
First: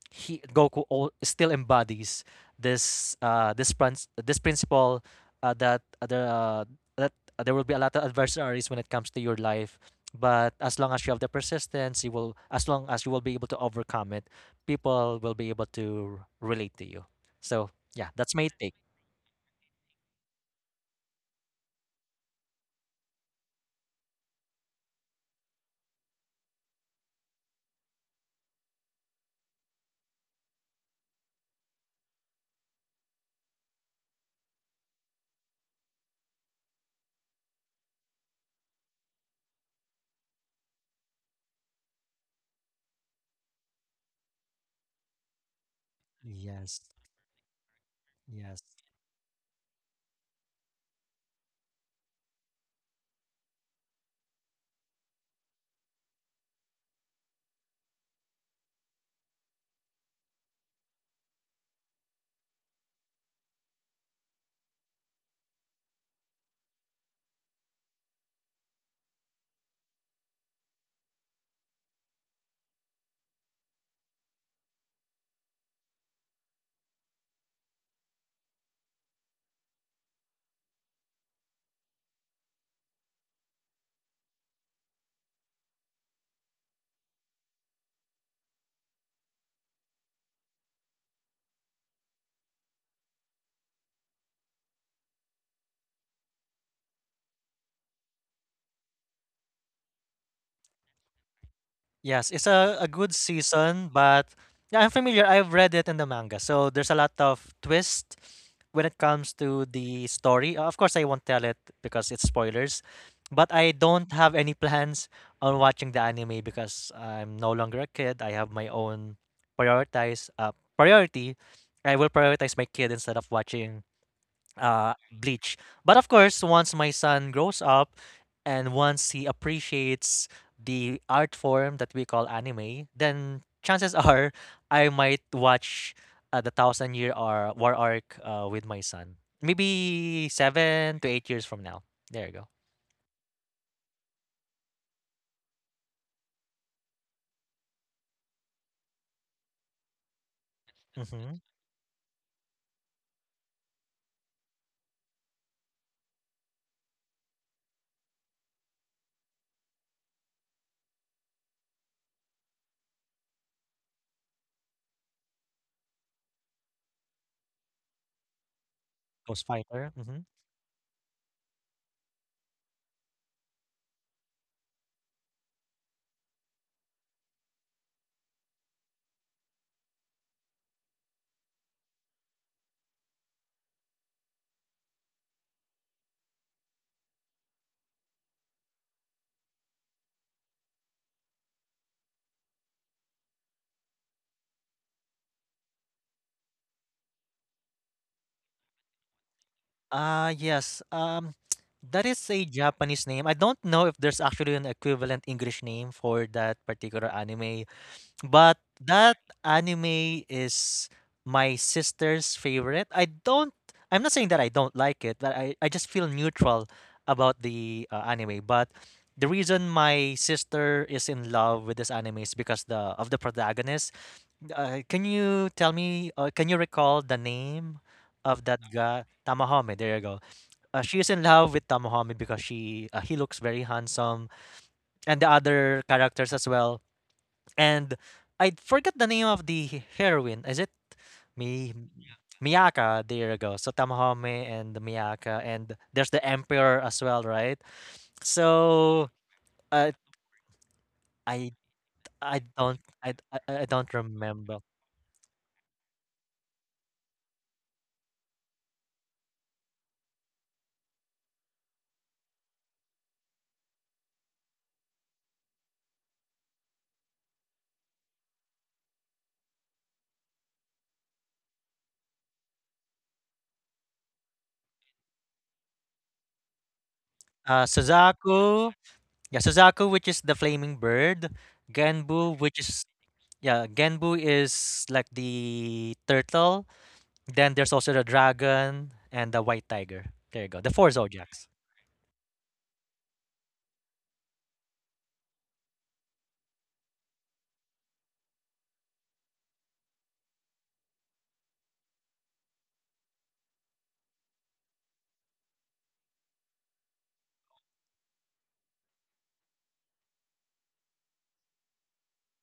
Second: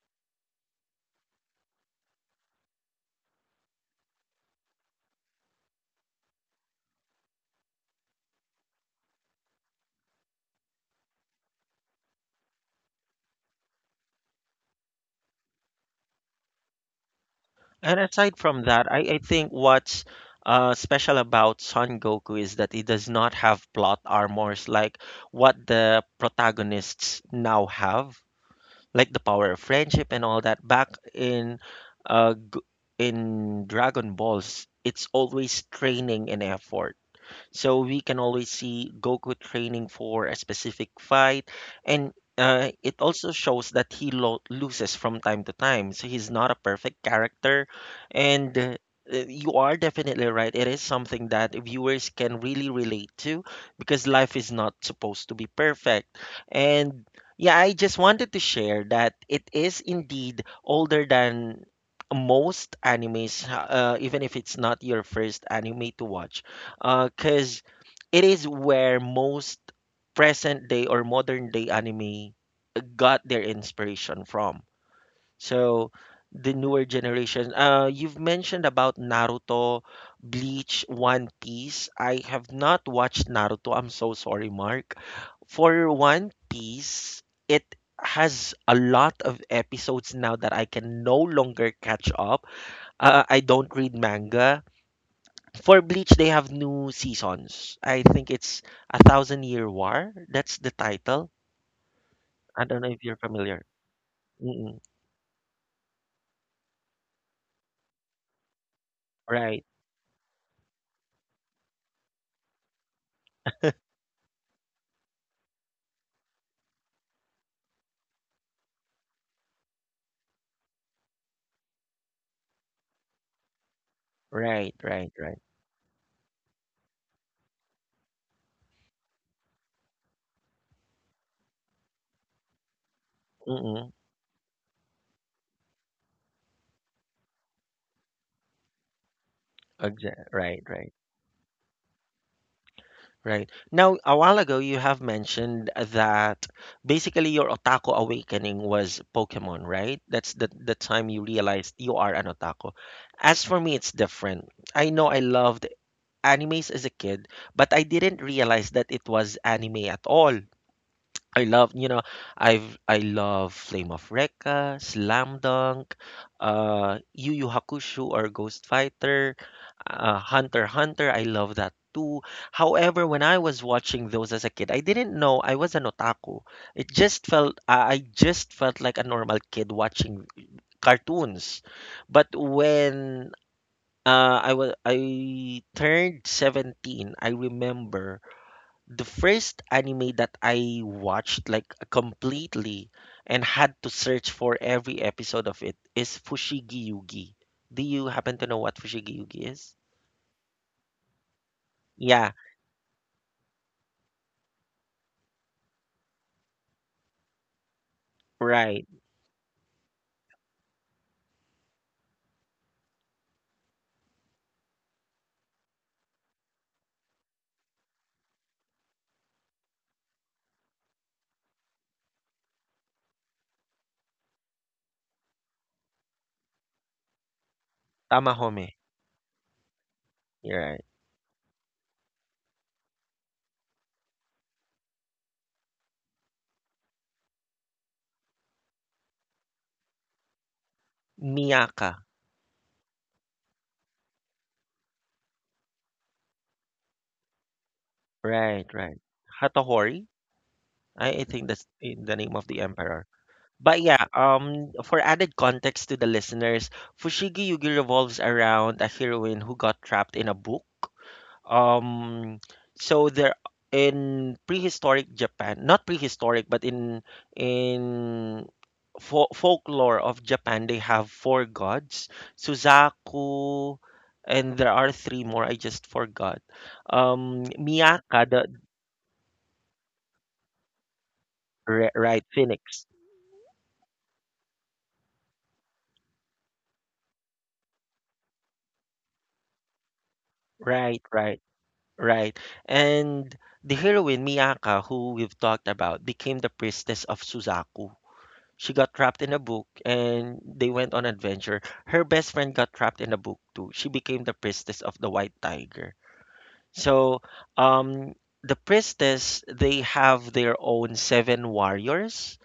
B: he Goku all, still embodies this this this principle, that the that there will be a lot of adversaries when it comes to your life. But as long as you have the persistence, you will as long as you will be able to overcome it, people will be able to relate to you. So
A: And
B: yeah, that's
A: aside
B: my
A: from
B: take.
A: that, I think what's special about Son Goku is that he does not have plot armors like what the protagonists now have, like the power of friendship and all that. Back in uh, G- in Dragon Balls, it's always training and effort. So we can always see Goku training for a specific fight, and it also shows that he loses from time to time. So he's not a
B: Yes.
A: perfect character, and
B: Yes.
A: you are definitely right. It is something that viewers can really relate to because life is not supposed to be perfect. And yeah, I just wanted to share that it is indeed older than most animes, even if it's not your first anime to watch because it is where most present day or modern day anime got their inspiration from. So the newer generation, you've mentioned about Naruto, Bleach, One Piece. I have not watched Naruto. I'm so sorry, Mark. For One Piece, it has a lot of episodes now that I can no longer catch up. I don't read manga. For Bleach, they have new seasons. I think it's A Thousand Year War. That's the title.
B: Yes, it's
A: I don't
B: a
A: know if
B: good
A: you're familiar.
B: season, but
A: Mm-mm.
B: yeah, I'm familiar. I've read it in the manga. So there's a lot of twist when it comes
A: Right,
B: to the story. Of course, I won't tell it because it's spoilers, but I don't have any plans on watching the anime because I'm no longer a kid. I have my own prioritize priority. I will prioritize my kid instead of watching,
A: right, right, right.
B: bleach. But of course, once my son grows up and once he appreciates the art form that we call anime, then
A: Mm-mm.
B: chances are I might watch, the Thousand Year War arc with my son. Maybe
A: Right, right,
B: 7 to 8 years from now. There you go.
A: right. Now, a while ago, you have mentioned that basically your otaku awakening was Pokemon, right? That's the time you
B: Mm-hmm.
A: realized you are an otaku. As for me, it's different. I know I loved animes as a kid, but I didn't realize that it was anime at all. I love, I love Flame of Recca, Slam Dunk, Yu Yu Hakusho or Ghost Fighter,
B: Ghost Fighter. Mm-hmm.
A: Hunter x Hunter. I love that too. However, when I was watching those as a kid, I didn't know I was an otaku. It just felt I just felt like a normal kid watching cartoons. But when I was I turned 17, I remember the first anime that I watched like completely and had to search for every episode of it is Fushigi Yugi. Do you happen to know what Fushigi Yugi is?
B: Yes. That is
A: Yeah,
B: a Japanese name. I don't know if there's actually an equivalent English name for that particular anime. But
A: right.
B: that anime is my sister's favorite. I'm not saying that I don't like it, but I just feel neutral about the, anime. But the reason my sister is in love with this anime is because the of the protagonist. Can you tell me can you recall the name of that
A: Tamahome.
B: guy? Tamahome, there you go.
A: You're right.
B: She is in love with Tamahome because she he looks very handsome and the other characters as well, and I forgot the name of the heroine. Is it Mi
A: Miyaka.
B: Miyaka? There you go. So Tamahome and Miyaka, and there's the Emperor as well, right?
A: Right, right.
B: So uh,
A: Hatohori. I think
B: I
A: that's the name
B: I
A: of the
B: don't
A: emperor.
B: I, I I
A: But
B: don't
A: yeah,
B: remember.
A: for added context to the listeners, Fushigi Yugi revolves around a heroine who got trapped in a book. Um, so there in prehistoric Japan, not prehistoric, but in folklore of Japan, they have four gods, Suzaku, and there are three more. I just forgot. Miyaka, the
B: Suzaku, yeah, Suzaku, which is the flaming bird.
A: right
B: Genbu, which
A: phoenix,
B: is, yeah, Genbu is like the turtle. Then there's also the dragon and the white tiger. There you go. The four
A: right, right,
B: zodiacs.
A: right, and the heroine Miyaka, who we've talked about, became the priestess of Suzaku. She got trapped in a book and they went on adventure. Her best friend got trapped in a book too. She became the priestess of the White Tiger. So, um, the priestess, they have their own seven warriors,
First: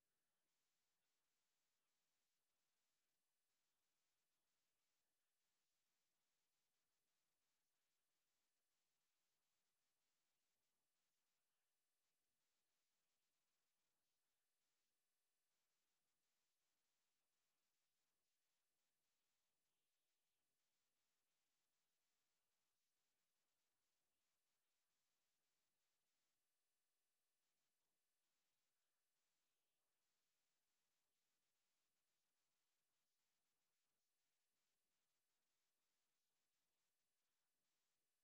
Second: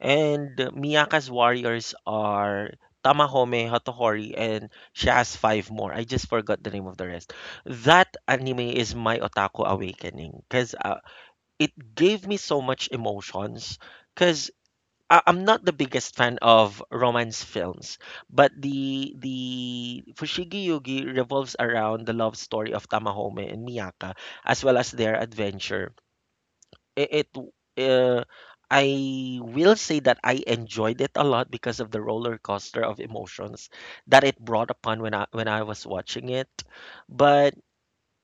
A: and Miyaka's warriors are Tamahome, Hotohori, and she has five more. I just forgot the name of the rest. That anime is my otaku awakening because it gave me so much emotions. Because I'm not the biggest fan of romance films, but the Fushigi Yugi revolves around the love story of Tamahome and Miyaka, as well as their adventure. It uh, I will say that I enjoyed it a lot because of the roller coaster of emotions that it brought upon when I was watching it. But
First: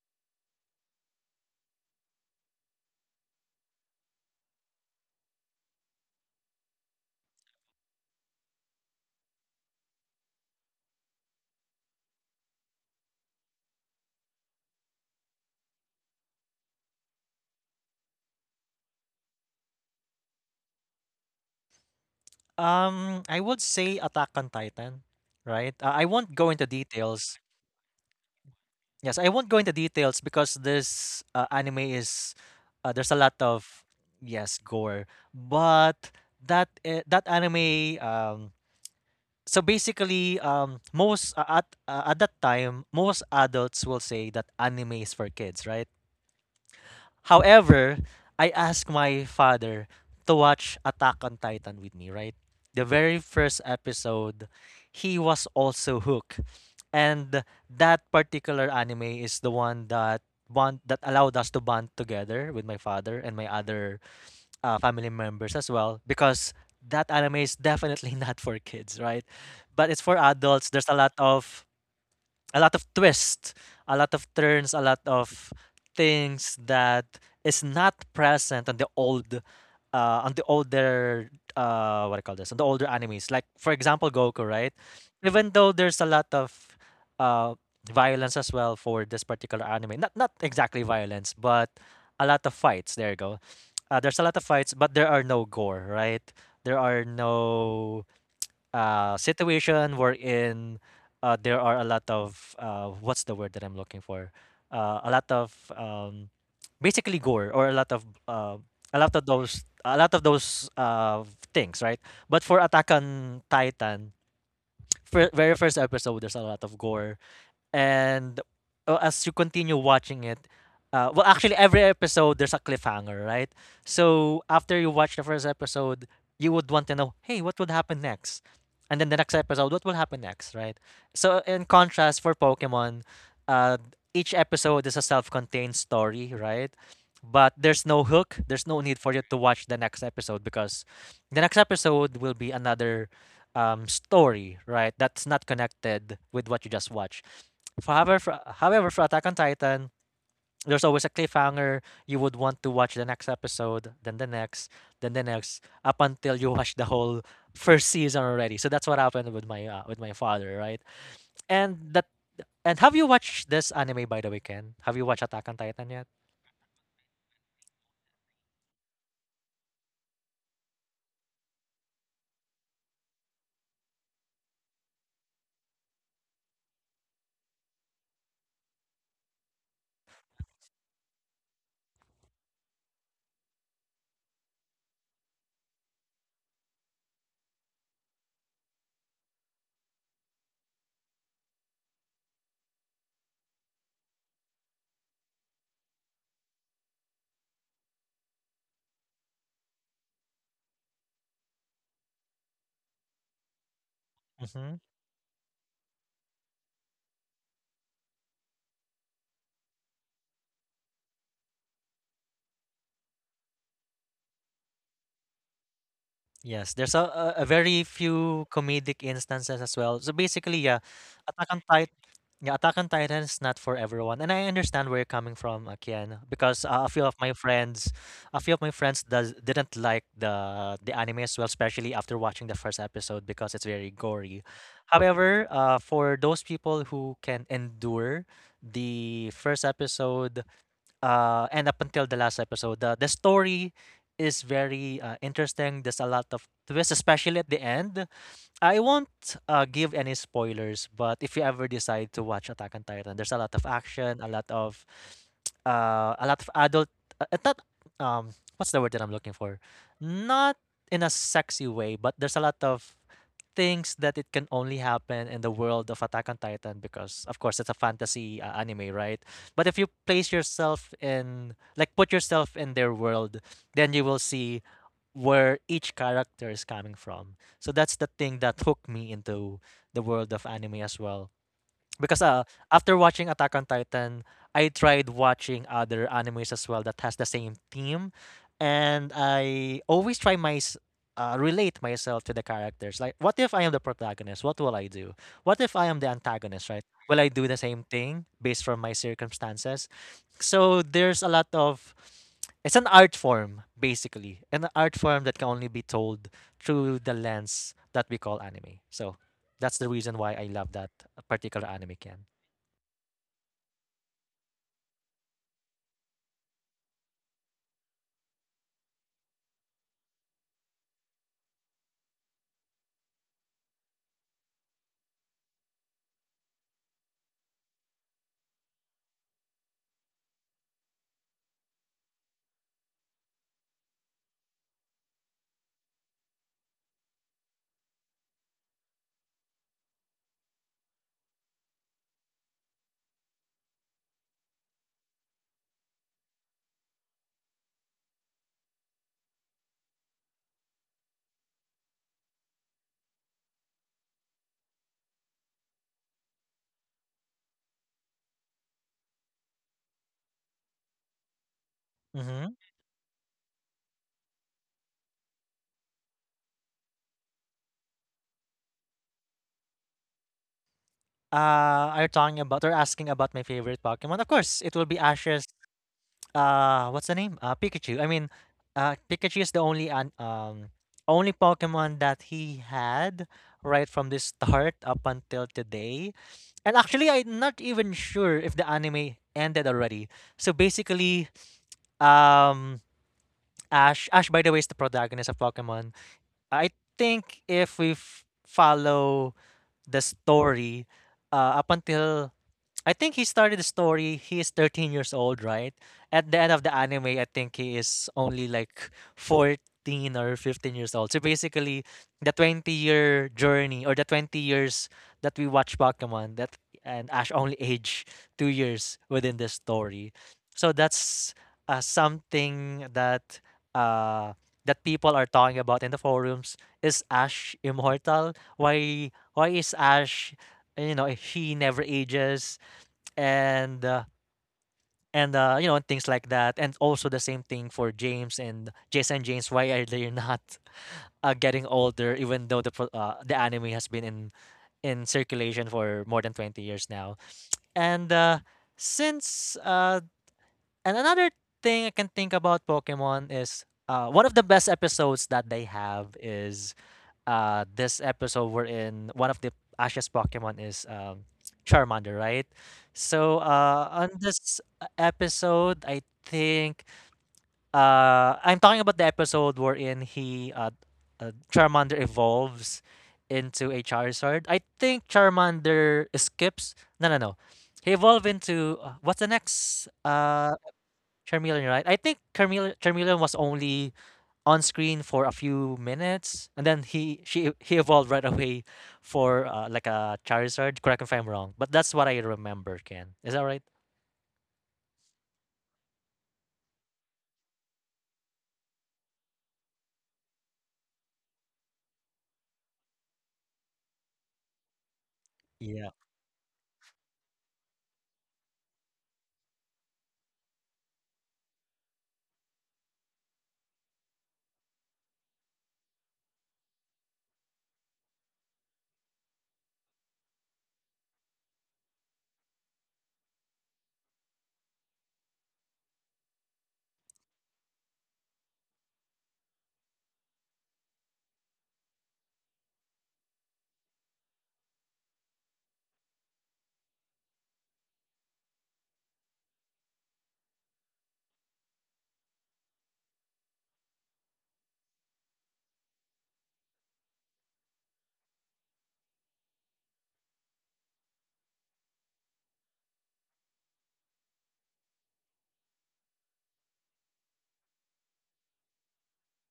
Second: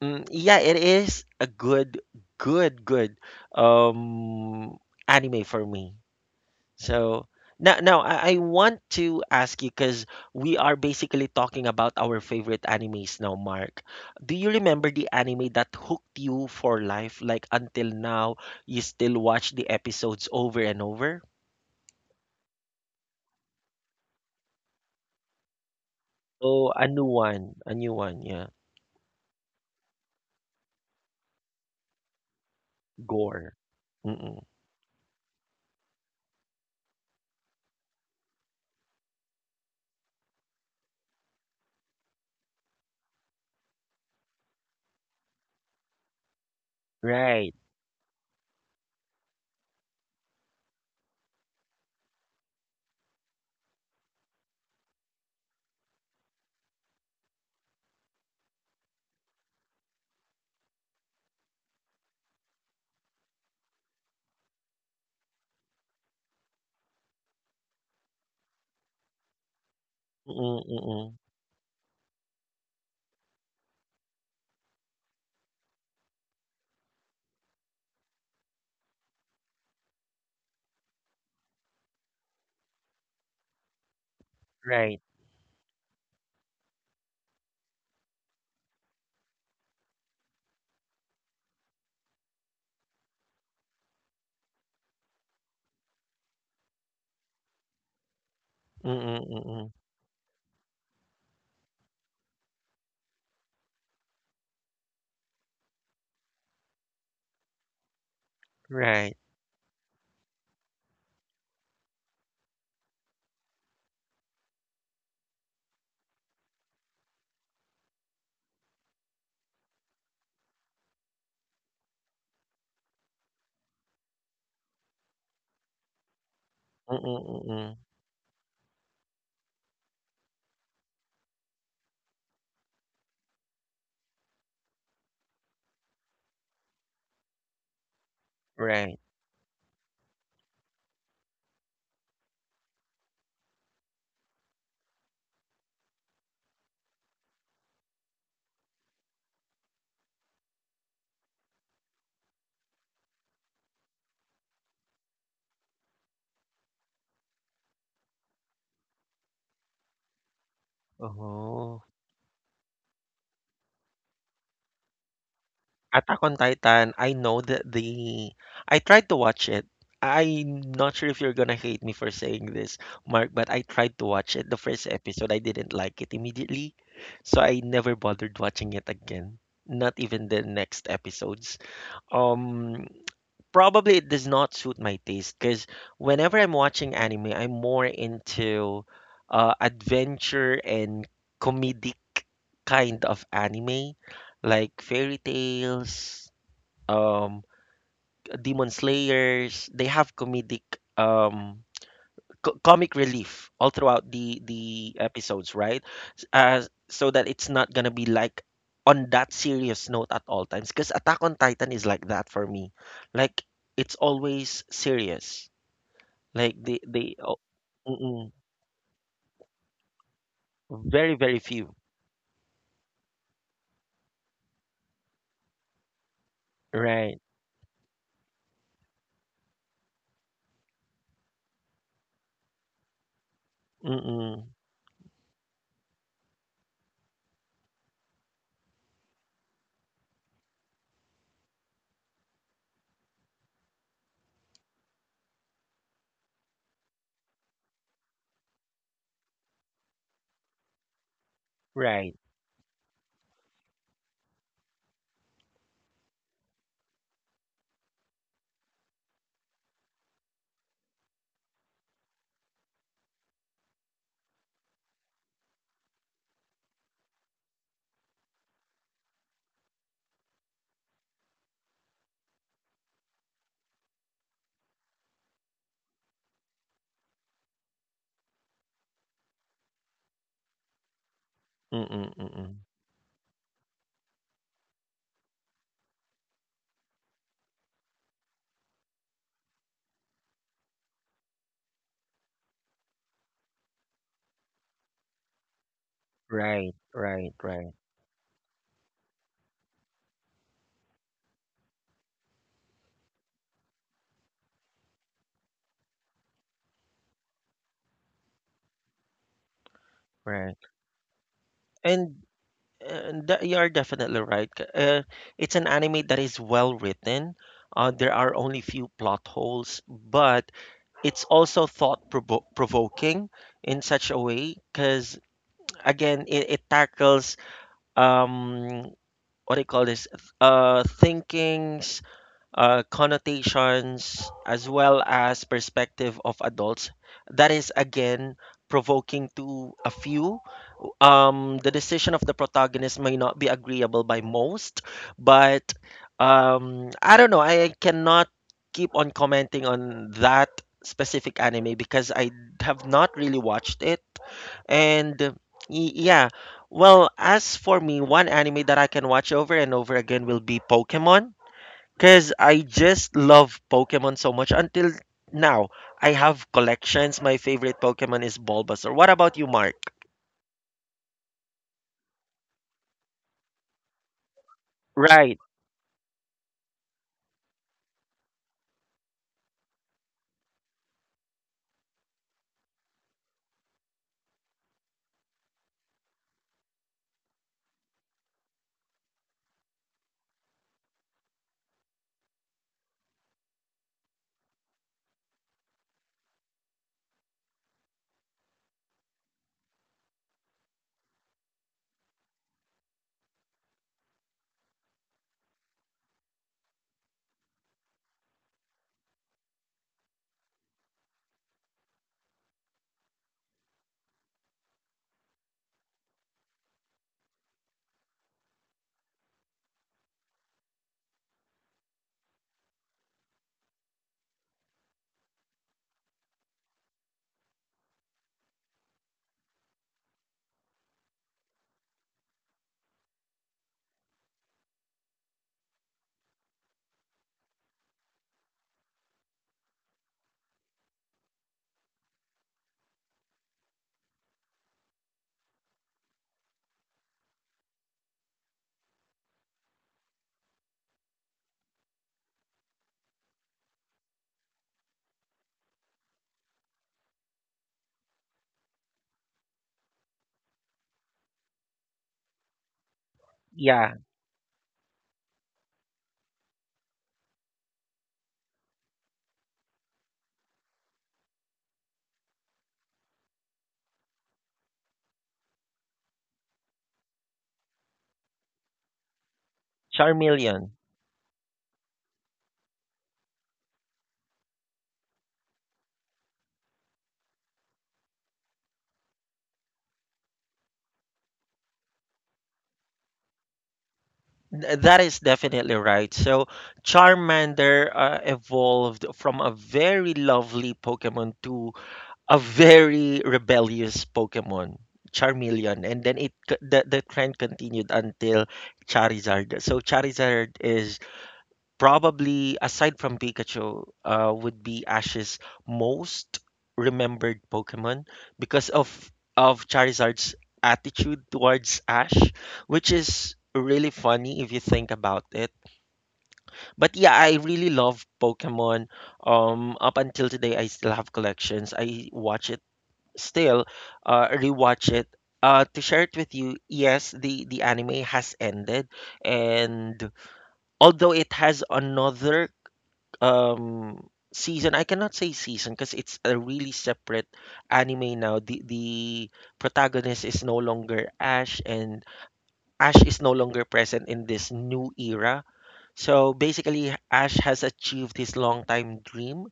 A: yeah, it is a good um anime for me. So now I want to ask you because we are basically talking about our favorite animes now, Mark. Do you remember the anime that hooked you for life? Like until now, you still watch the episodes over and over?
B: I would say Attack on Titan, right? I won't go into
A: Oh,
B: details.
A: a new one, yeah.
B: Yes, I won't go into details because this, anime is, there's a lot
A: Gore.
B: of,
A: Mm-mm.
B: yes, gore, but that anime, so basically most at that time most adults will say that anime is for kids, right?
A: Right.
B: However, I asked my father to watch Attack on Titan with me, right? The very first episode, he was also hooked. And that particular anime is the one that bond that allowed us to bond together with my father and my other, family members as well, because that anime is definitely not for kids, right? But it's for
A: Mm-mm,
B: adults. There's a lot
A: mm-mm.
B: of, a lot of twists, a lot of turns, a lot of things that is not present on the old on the older what I call this on the older animes. Like for example Goku, right?
A: Right.
B: Even though there's a lot of uh violence as well for this particular anime. Not not exactly violence, but a lot of fights. There you go. There's a lot of fights, but there are no gore, right? There are no,
A: Mm-mm, mm-mm.
B: situation wherein, there are a lot of, what's the word that I'm looking for? A lot of, basically gore or a lot of,
A: Right.
B: a lot of those, things, right? But for Attack on Titan, very first episode, there's a lot of gore and, as you continue watching it, well, actually, every episode there's a cliffhanger, right? So after you watch the first episode, you would want to know,
A: Mm-mm,
B: hey, what would
A: mm-mm.
B: happen next? And then the next episode, what will happen next, right? So in contrast, for Pokemon, uh, each episode is a self-contained story, right? But there's no hook. There's no
A: Right.
B: need for you to watch the next episode because the next episode will be another, story, right? That's not connected with what you just watched. However, for Attack on Titan, there's always a cliffhanger. You would want to watch the next episode, then the next, up until you watch the whole first season already. So that's what happened with my, with my father, right? And
A: Oh.
B: that, and have you watched this anime by the weekend? Have you watched Attack on Titan yet?
A: Attack on Titan, I know that the I tried to watch it. I'm not sure if you're gonna hate me for saying this, Mark, but I tried to watch it. The first episode, I didn't like it immediately, so I never bothered watching it again. Not even the next episodes. Um, Probably it does not suit my taste because whenever I'm watching anime, I'm more into adventure and comedic kind of anime, like fairy tales, um demon slayers they have comedic um comic relief all throughout the
B: Mm-hmm.
A: the episodes, right? S- uh, so that it's not gonna be like on that serious note at all times, because Attack on Titan is like that for me, like it's always serious, like
B: Yes, there's
A: they oh,
B: a very
A: mm-mm,
B: few comedic instances as well. So basically, yeah,
A: very very
B: Attack on
A: few
B: Titan, yeah, Attack on Titan is not for everyone, and I understand where you're coming from, Kian, because a few of
A: right
B: my friends, a few of my friends does didn't like the anime as well, especially after watching the first episode because it's very
A: mm-mm,
B: gory. However, for those people who can endure the first episode, and up until the last episode. The story is very, interesting. There's a lot of twists, especially at the end. I won't give any spoilers, but if you ever decide
A: right
B: to watch Attack on Titan, there's a lot of action, a lot of a lot of adult, not um, what's the word that I'm looking for? Not in a sexy way, but there's a lot of thinks that it can only happen in the world of Attack on Titan because, of course, it's a fantasy anime, right? But if you place yourself in, like, put yourself in their world, then you will see where each character is coming from. So that's the thing that hooked me into the world of anime as well
A: mm-mm,
B: because
A: mm-mm,
B: after watching Attack on Titan, I tried watching other animes as well that has the same theme, and I always relate myself to the characters. Like, what if I am the protagonist? What will I do? What if I am the antagonist?
A: right
B: Right? Will I
A: right
B: do the
A: right
B: same thing based from my circumstances? So there's a lot of it's an art form basically, an art form that can only be told through the lens that we call anime. So that's the reason why I
A: right
B: love that particular anime
A: and.
B: can.
A: You are definitely right. It's an anime that is well written. There are only few plot holes, but it's also thought provoking in such a way because again, it tackles um, what do you call this? Thinkings, connotations, as well as perspective of adults. That is again provoking to a few. The decision of the protagonist may not be agreeable by most, but I don't know. I cannot keep on commenting on that specific anime because I have not really watched it. And yeah, well, as for me, one anime that I can watch over and over again will be Pokemon because
B: Mm-hmm.
A: I just love Pokemon so much until now. I have collections. My favorite Pokemon is Bulbasaur. What about you, Mark?
B: Uh, are you talking about? They're asking about my favorite Pokemon. Of course, it will be
A: Right.
B: Ash's what's the name? Pikachu. I mean, Pikachu is the only an only Pokemon that he had right from the start up until today. And actually I'm not even sure if the anime ended already. So basically, um Ash by the way is the protagonist of Pokemon. I think if we follow the story up until I think he started the story. He is 13 years old, right? At the end of the anime, I think he is only like 14 or 15 years old. So basically, the 20-year journey or the 20 years that we watch Pokemon, that and Ash only age 2 years within the story. So that's something uh, that people are talking about in the forums. Is Ash immortal? Why is Ash, you know, he never ages, and uh, and you know and things like that, and also the same thing for James and Jason and James. Why are they not getting older even though the anime has been in circulation for more than 20 years now, and since and another thing I can think about Pokemon is, one of the best episodes that they have is this episode we're in one of the Ash's Pokemon is Charmander, right? So
A: Yeah.
B: on this episode I think I'm talking about the episode wherein he Charmander evolves into a Charizard. I think Charmander skips, no, no, no. He evolved into what's the next
A: Charmeleon.
B: Charmeleon, right? I think Charmeleon was only on screen for a few minutes, and then he evolved right away for like a Charizard. Correct me if I'm wrong, but that's what I remember. Ken, is that right?
A: That is definitely right. So Charmander evolved from a very lovely Pokemon to a very rebellious Pokemon,
B: Yeah,
A: Charmeleon, and then it c- the trend continued until Charizard. So Charizard is probably aside from Pikachu, would be Ash's most remembered Pokemon because of Charizard's attitude towards Ash, which is really funny if you think about it. But yeah, I really love Pokemon. Up until today, I still have collections. I watch it still, rewatch it. To share it with you, yes, the anime has ended, and although it has another um season, I cannot say season because it's a really separate anime now. The protagonist is no longer Ash, and Ash is no longer present in this new era. So basically Ash has achieved his long time dream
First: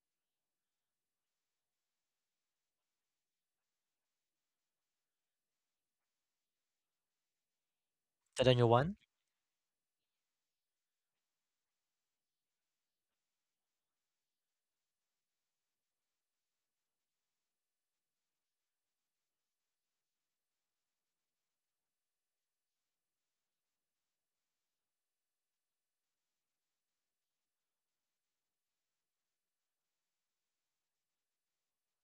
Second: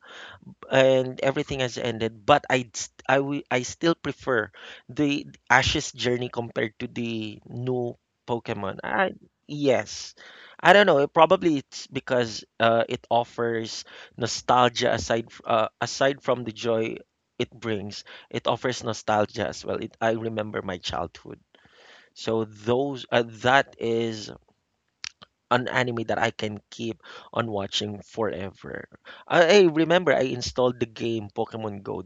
A: and everything has ended, but I still prefer the Ash's journey compared to the new
B: to the new
A: Pokemon.
B: one.
A: I Yes, I don't know, it probably it's because it offers nostalgia aside aside from the joy it brings. It offers nostalgia as well. I remember my childhood. So those that is an anime that I can keep on watching forever. I remember I installed the game Pokemon Go.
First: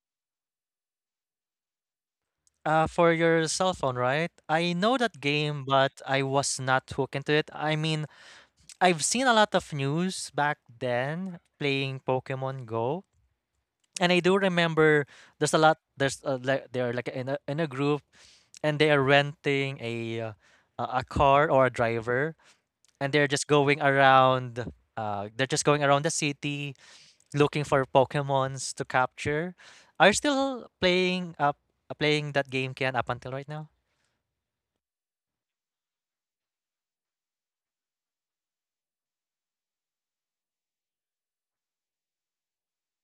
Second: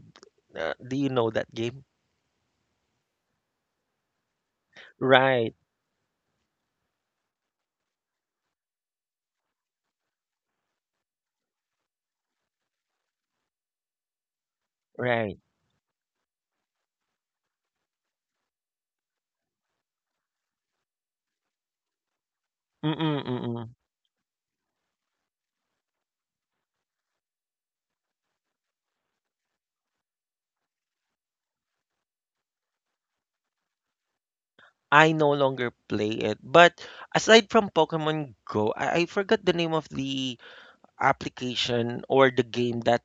A: Do you know that game?
B: For your cell phone, right? I know that
A: Right,
B: game, but I was not hooked into it. I mean, I've seen a lot of news back then playing Pokemon Go, and I do remember
A: right.
B: there's a lot. There's like they're like in a group, and they are renting a, a car or a driver, and
A: Mm-mm,
B: they're just
A: mm-mm.
B: going around they're just going around the city looking for pokemons to capture. Are you still playing that game, Kian, up until right now?
A: I no longer play it. But aside from Pokemon Go, I forgot the name of the application or the game that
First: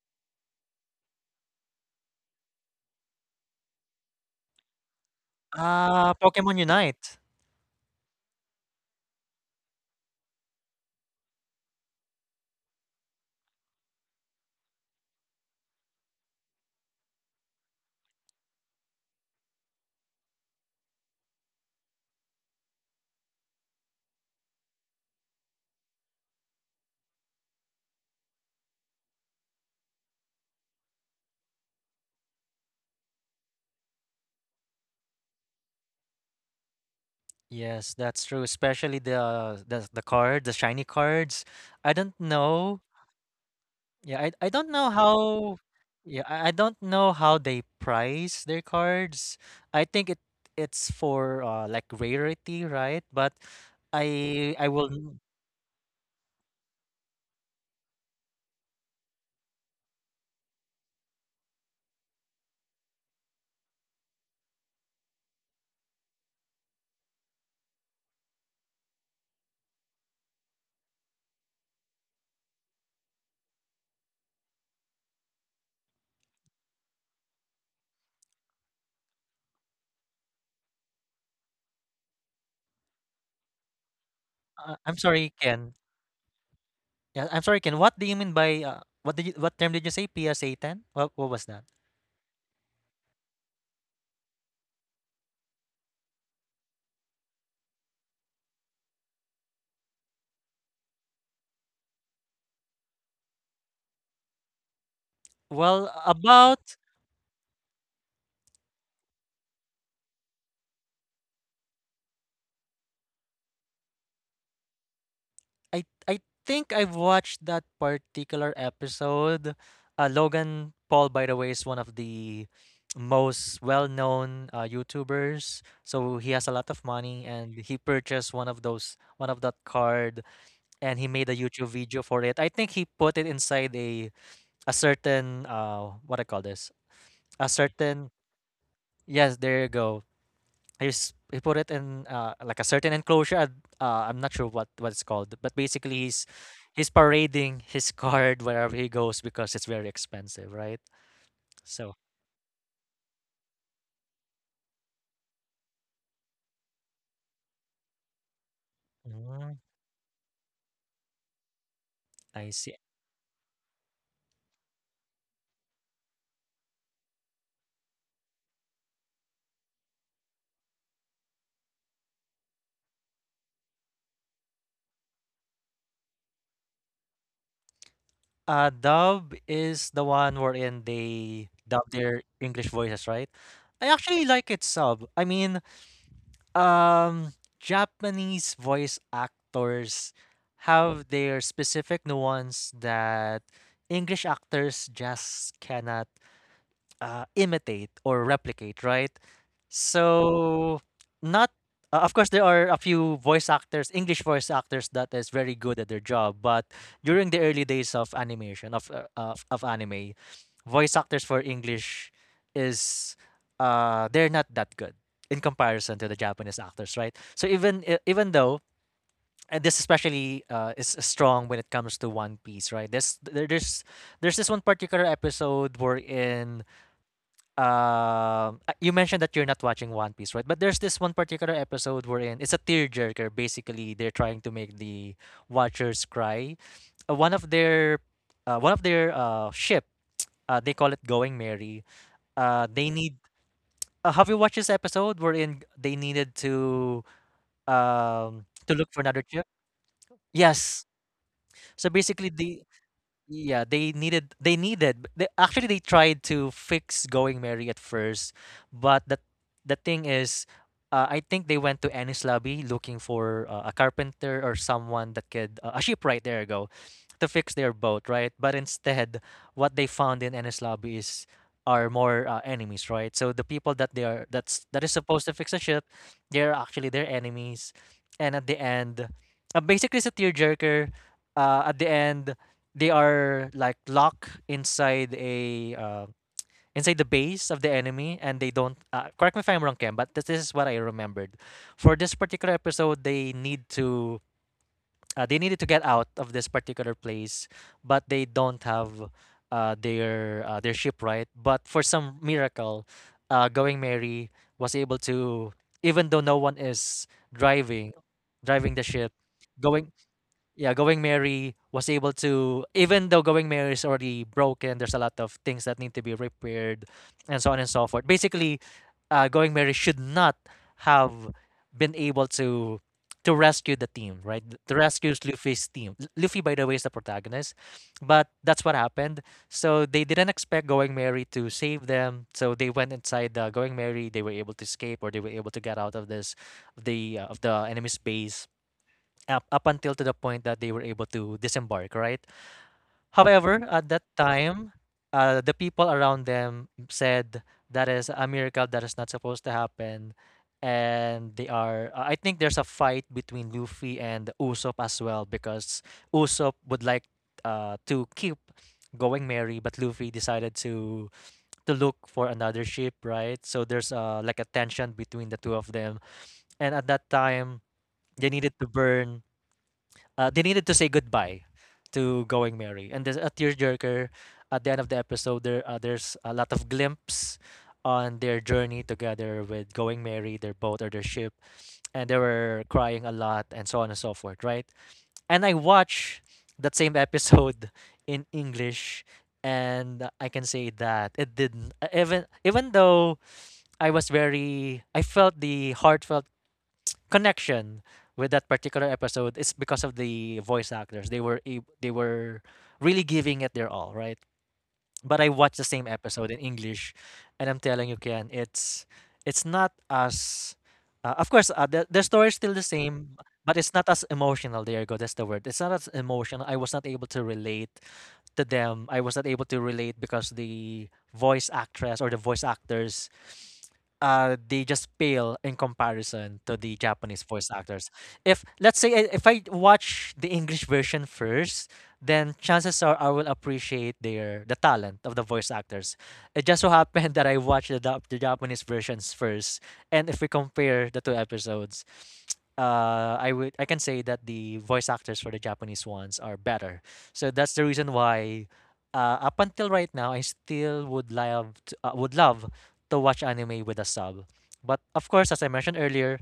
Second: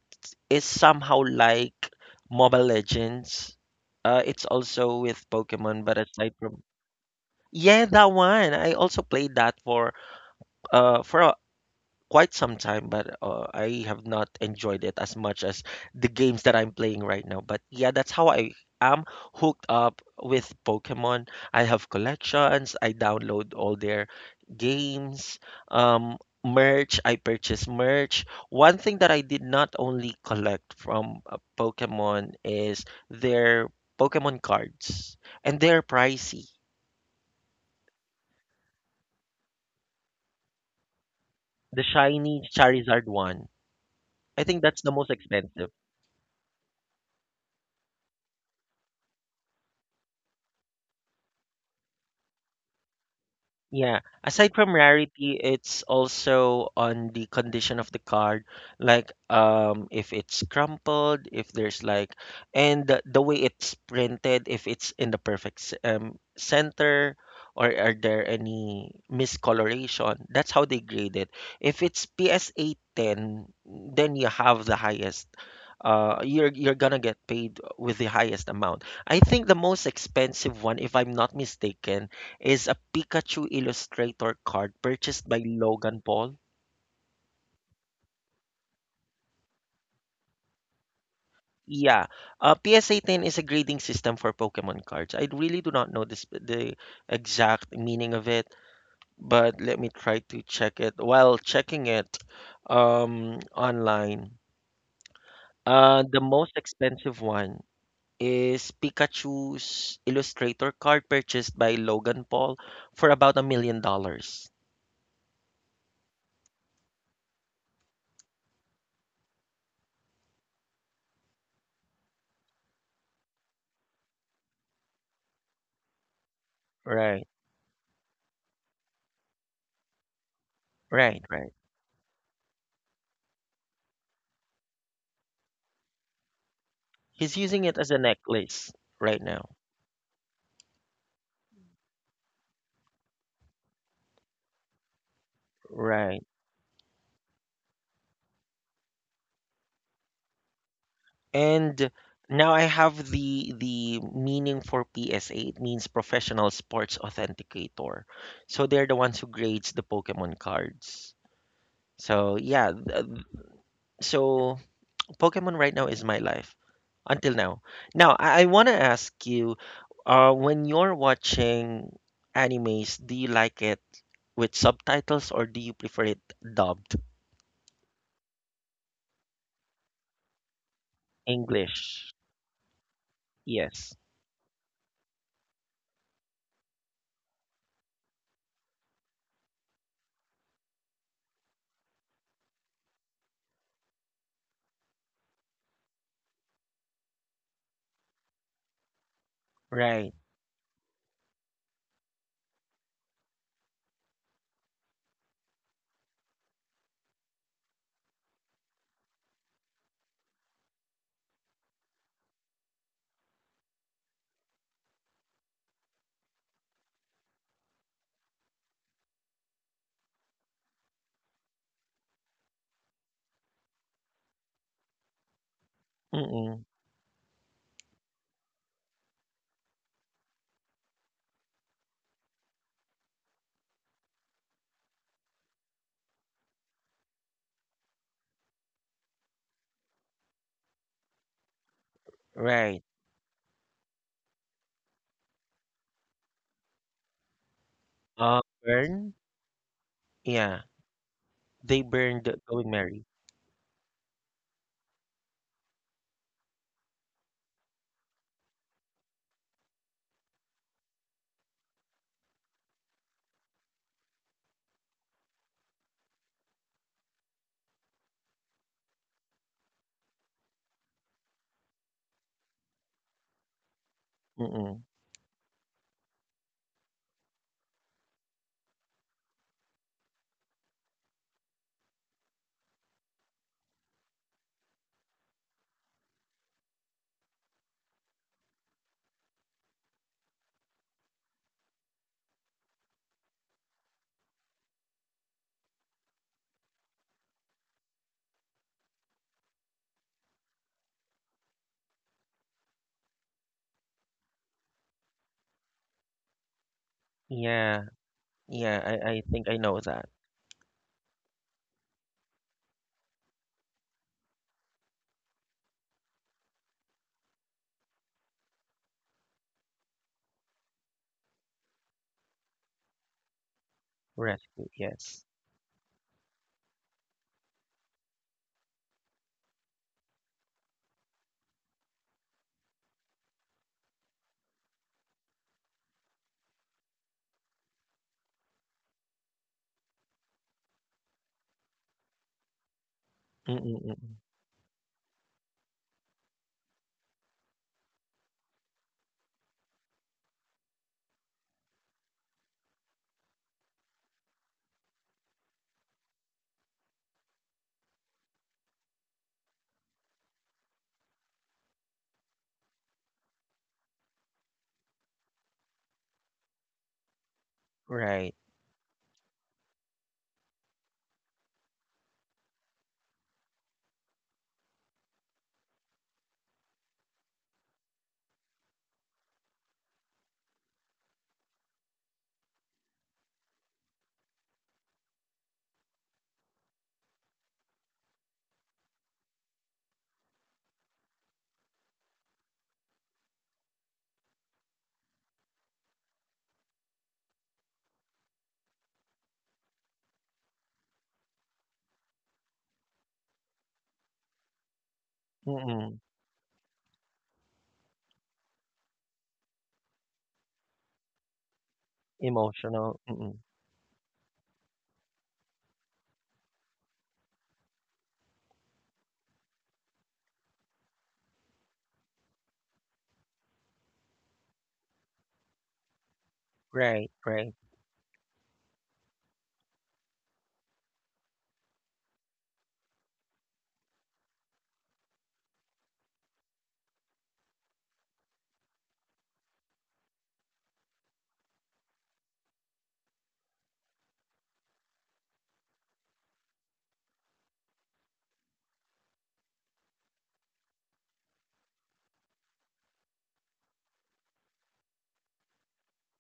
A: is somehow like Mobile Legends. It's also with Pokemon, but
B: Ah,
A: aside
B: Pokemon
A: from
B: Unite.
A: yeah, that one, I also played that for uh for quite some time, but I have not enjoyed it as much as the games that I'm playing right now. But yeah, that's how I am hooked up with Pokemon. I have collections, I download all their games, um, merch, I purchase merch. One thing that I did not only collect from Pokemon is their Pokemon cards, and they're pricey.
B: Yes, that's true, especially the card, the shiny cards.
A: The
B: I don't
A: shiny
B: know.
A: Charizard one.
B: Yeah, i,
A: I
B: I
A: think
B: don't
A: that's
B: know
A: the most
B: how.
A: expensive.
B: Yeah, I don't know how they price their cards. I think it's for like rarity, right, but
A: Yeah, aside
B: I I
A: from
B: will
A: rarity, it's also on the condition of the card, like if it's crumpled, if there's like and the way it's printed, if it's in the perfect center, or are there any miscoloration. That's how they grade it. If it's PSA 10, then you have the highest you're gonna get paid with the highest amount. I think the most expensive one, if I'm not mistaken, is a Pikachu Illustrator card
B: I'm
A: purchased
B: sorry,
A: by
B: Ken.
A: Logan Paul.
B: Yeah, I'm sorry, Ken. What do you mean by, what did you, what term did you say? PSA 10? What was that?
A: Yeah, PSA 10 is a grading system for Pokemon cards. I really do not know this, the exact meaning of it, but let me try to check it. While checking it online,
B: Well,
A: the most
B: about.
A: expensive one is Pikachu's Illustrator card purchased by Logan Paul for about $1 million.
B: I think I've watched that particular episode. Logan Paul, by the way, is one of the most well-known YouTubers. So he has a lot of
A: Right,
B: money, and he purchased one of that card, and he
A: right,
B: made a
A: right.
B: YouTube video for it. I think he put it inside a certain, what I call this
A: He's
B: a
A: using it as a
B: certain.
A: necklace right
B: Yes,
A: now.
B: there you go. He put it in, like a certain enclosure. I'm not sure what it's called, but basically
A: Right.
B: he's parading his card wherever he goes because it's very expensive, right?
A: And
B: So
A: now I have the meaning for PSA. It means Professional Sports Authenticator. So they're the ones who
B: mm,
A: grades the Pokemon cards. So
B: I
A: yeah,
B: see.
A: so Pokemon right now is my life until now. Now I want to ask you, when you're watching animes, do you like it with subtitles or do you prefer it dubbed?
B: Dub is the one wherein they dub
A: English?
B: their English voices, right? I
A: Yes.
B: actually like it sub. I mean, Um, Japanese voice actors have their specific nuance that English actors just cannot imitate or replicate, right?
A: Right.
B: So not, of course there are a few voice actors, English voice actors that is very good at their job, but during the early days of animation of anime, voice actors for English is, they're not that good in comparison to the Japanese actors, right? So even even though, and this especially is strong when it comes to One Piece, right? There's there- there's this one particular episode
A: Mm-mm.
B: wherein, you mentioned that you're not watching One Piece, right? But there's this one particular episode we're in. It's a tearjerker. Basically, they're trying to make the watchers cry. One of their, ship. They call it Going Merry.
A: Right.
B: They need. Have you watched this episode wherein they needed to
A: Uh,
B: um to look for another ship?
A: yeah,
B: Yes.
A: they
B: So
A: burned
B: basically, the
A: Going Merry.
B: yeah, actually they tried to fix Going Merry at first, but the thing is, I think they went to Anis Lobby looking for, a carpenter or someone that could, a shipwright. There you go, to fix their boat, right? But instead, what they found in Anis Lobby is are more enemies, right? So the people that they are that's
A: Mm-mm.
B: that is supposed to fix a ship, they're actually their enemies. And at the end, basically it's a tearjerker. At the end they are like locked inside a, inside the base of the enemy, and they don't, correct me if I'm wrong, Ken, but this is what I remembered for this particular episode. They need to they needed to get out of this particular place, but they don't have, their ship, right, but for some miracle, Going Mary was able to, even though no one is
A: Yeah,
B: driving driving the ship.
A: I think I know
B: going
A: that.
B: yeah, Going Merry was able to, even though Going Merry is already broken, there's a lot of things that need to be repaired, and so on and so forth. Basically, Going Merry should not have been able to rescue the team, right?
A: Rescue,
B: To rescue
A: yes.
B: Luffy's team. Luffy, by the way, is the protagonist, but that's what happened. So they didn't expect Going Merry to save them. So they went inside the Going Merry. They were able to escape, or they were able to get out of this, the of the enemy's base, up until to the point that they were able to disembark, right? However,
A: Mm-mm,
B: at that
A: mm.
B: time, the people around them said that is a miracle that is not supposed to happen. And they are, I think there's a fight between Luffy and Usopp as well because Usopp would like, to keep Going Merry, but Luffy decided to look for another ship, right? So there's, like a tension between the two of them. And at that time, they
A: Right.
B: needed to burn, they needed to say goodbye to Going Merry. And there's a tearjerker at the end of the episode. There, there's a lot of glimpse on their journey together with Going Merry, their boat or their ship, and they were crying a lot and so on and so forth, right? And I watched that same episode in English. And I can say that it didn't even even though I was very I felt the heartfelt connection with that particular episode is because of the voice actors. They were they were really giving it their all, right? But I watched the same
A: Mm-mm.
B: episode in English, and I'm telling you, Ken, it's not as, of course, the story is still the
A: Emotional.
B: same,
A: Mm-mm.
B: but it's not as emotional. There you go. That's the word. It's not as emotional. I was not able to relate to them. I was not able to relate because the voice actress or the voice actors, they just pale in comparison to the
A: Right,
B: Japanese voice
A: right.
B: actors. If let's say, if I watch the English version first, then chances are I will appreciate the talent of the voice actors. It just so happened that I watched the Japanese versions first, and if we compare the two episodes, I can say that the voice actors for the Japanese ones are better. So that's the reason why, up until right now, I still would love to watch anime with a sub. But of course, as I mentioned earlier,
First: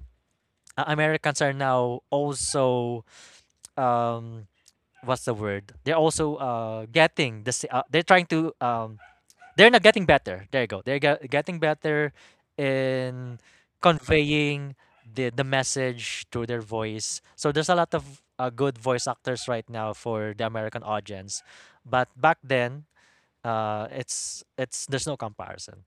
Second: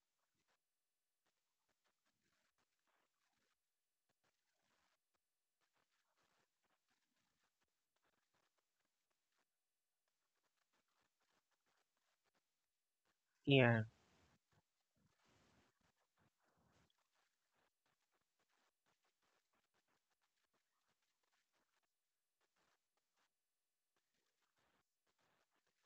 B: Americans are now also um, what's the word? They're also they're trying to they're not getting better. There you go. They're getting better in
A: Yeah,
B: conveying the message through their voice. So there's a lot of good voice actors right now for the American audience, but back then, it's there's no comparison.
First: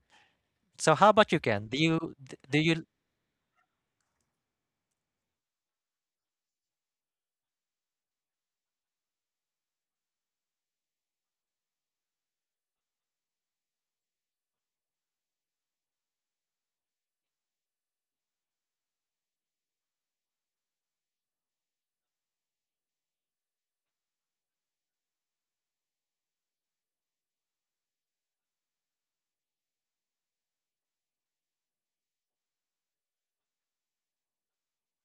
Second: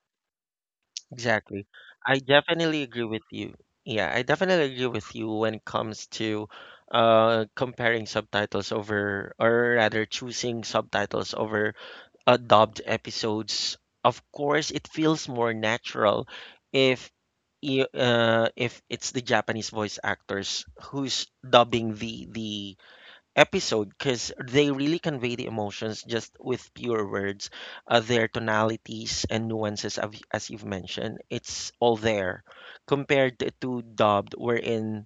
B: So how about you, Ken?
A: exactly.
B: Do you
A: I
B: d- do you?
A: definitely agree with you. Yeah, I definitely agree with you when it comes to comparing subtitles over, or rather choosing subtitles over dubbed episodes, of course, it feels more natural if if it's the Japanese voice actors who's dubbing the episode because they really convey the emotions just with pure words, their tonalities and nuances of, as you've mentioned, it's all there compared to dubbed wherein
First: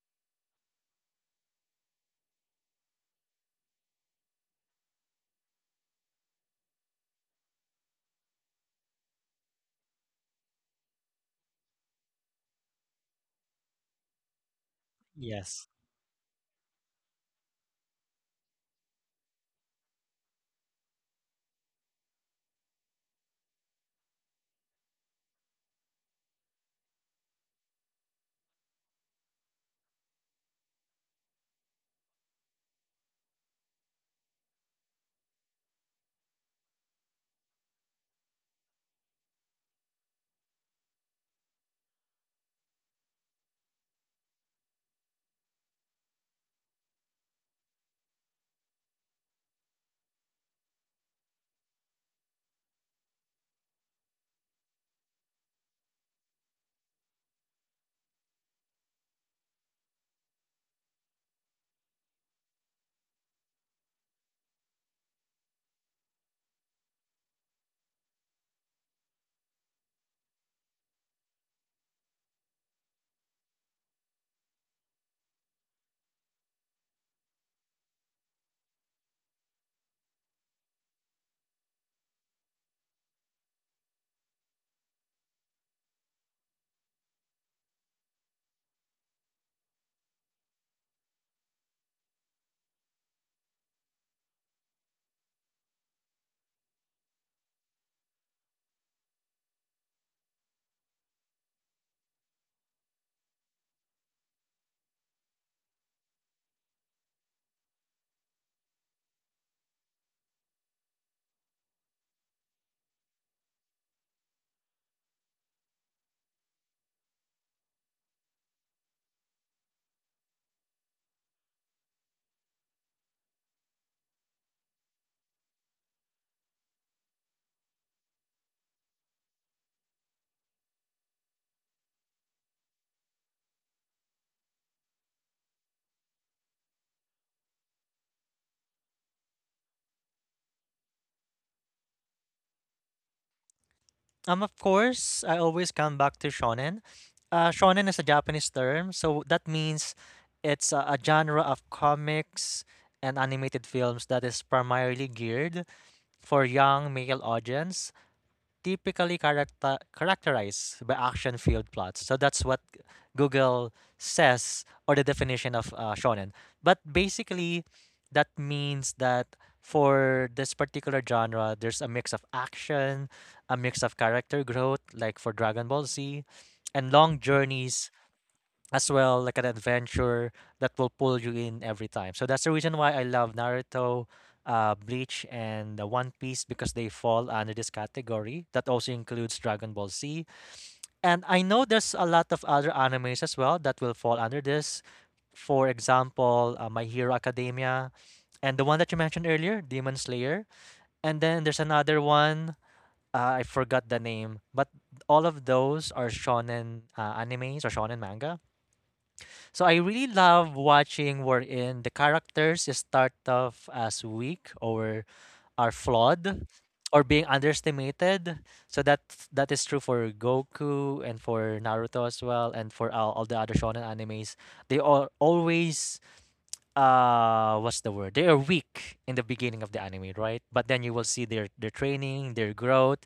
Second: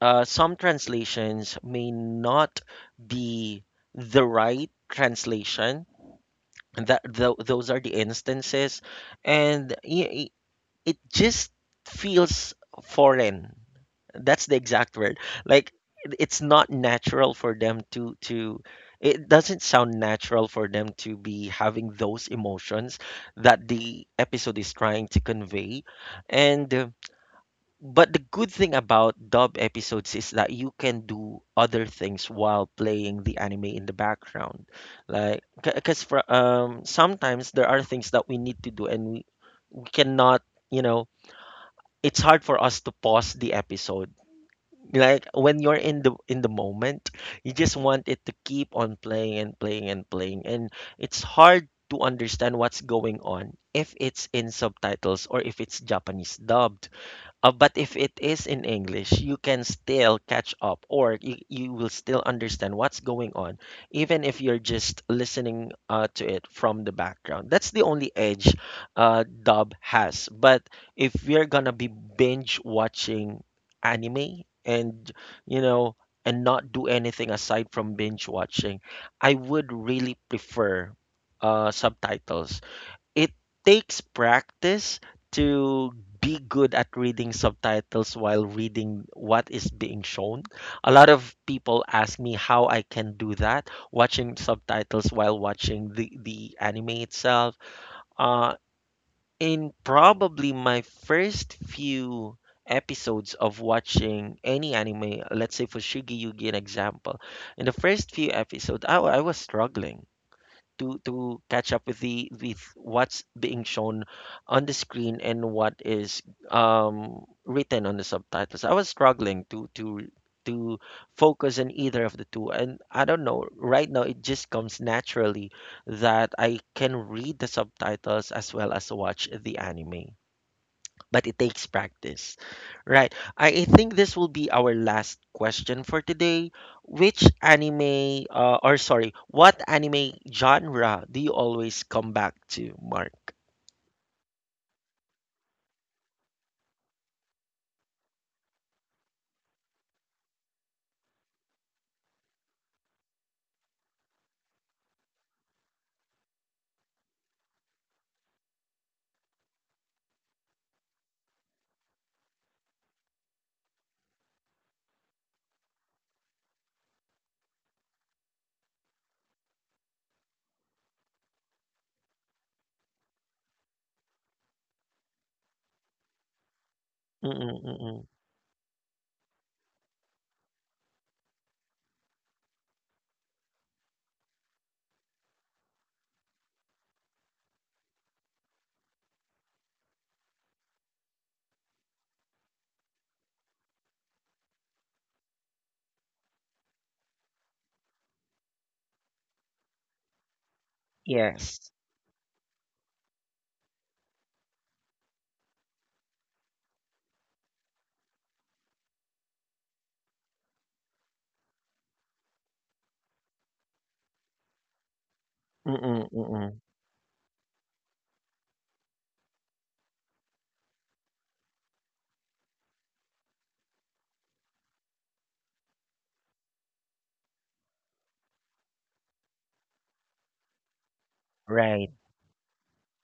A: some translations may not be the right translation, and those are the instances, and it just feels foreign, that's the exact word,
B: Yes.
A: like it's not natural for them to it doesn't sound natural for them to be having those emotions that the episode is trying to convey. And but the good thing about dub episodes is that you can do other things while playing the anime in the background. Like, because for sometimes there are things that we need to do and we cannot, you know, it's hard for us to pause the episode. Like when you're in the moment, you just want it to keep on playing and playing and playing, and it's hard to understand what's going on if it's in subtitles or if it's Japanese dub. But if it is in English, you can still catch up or you will still understand what's going on, even if you're just listening to it from the background. That's the only edge dub has. But if you're gonna be binge watching anime and, you know, and not do anything aside from binge watching, I would really prefer subtitles. It takes practice to be good at reading subtitles while reading what is being shown. A lot of people ask me how I can do that, watching subtitles while watching the anime itself. Uh, in probably my first few episodes of watching any anime, let's say for Shigi Yugi, an example, in the first few episodes, I was struggling to catch up with the with what's being shown on the screen and what is written on the subtitles. I was struggling to focus on either of the two, and I don't know, right now it just comes naturally that I can read the subtitles as well as watch the anime, but it takes practice. Right. I think this will be our last question for today. Which anime, or sorry, what anime genre do you always come back to, Mark?
B: Of course, I always come back to shonen. Shonen is a Japanese term, so that means it's a genre of comics and animated films that is primarily geared for young male audience typically characterized by action-filled plots. So that's what Google says, or the definition of shonen. But basically, that means that for this particular genre, there's a mix of action, a mix of character growth, like for Dragon Ball Z, and long journeys
A: Mm-mm-mm.
B: as well, like an adventure that will pull you in every time. So that's the reason why I love Naruto, Bleach, and One Piece, because they fall under this category. That also includes Dragon Ball Z. And I know there's a lot of other animes as well that will fall under this. For example, My Hero Academia, and the one that you mentioned earlier, Demon Slayer. And then there's
A: Yes.
B: another one. I forgot the name, but all of those are shonen animes, or shonen manga, so I really love watching wherein the characters start off as weak, or are flawed,
A: Mm-mm-mm.
B: or being underestimated. So that is true for Goku and for Naruto as well, and for all the other shonen animes. They are always, what's the word? They are weak in the beginning of the anime, right? But then you will see their
A: Right.
B: training, their growth,